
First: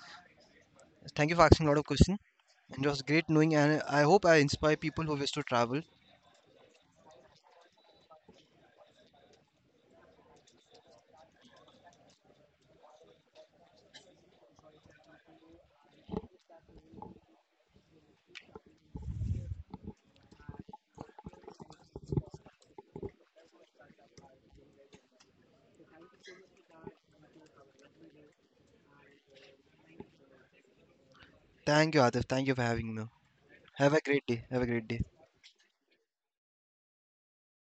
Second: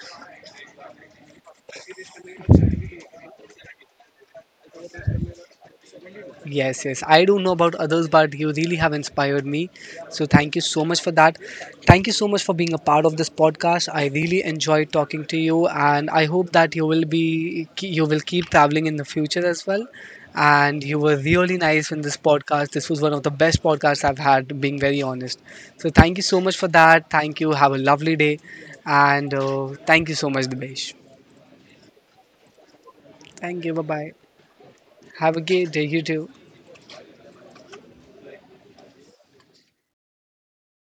Speaker 2: Thank you for asking a lot of questions. And it was great knowing, and I hope I inspire people who wish to travel.
Speaker 1: Yes, yes. I don't know about others, but you really have inspired me. So thank you so much for that. Thank you so much for being a part of this podcast. I really enjoyed talking to you, and I hope that you will keep traveling in the future as well. And you were really nice in this podcast. This was one of the best podcasts I've had, being very honest. So thank you so much for that. Thank you. Have a lovely day, and thank you so much, Dibesh.
Speaker 2: Thank you, Adif. Thank you for having me.
Speaker 1: Thank you. Bye
Speaker 2: Have a
Speaker 1: bye.
Speaker 2: great day. Have a great day.
Speaker 1: Have a great day. You too.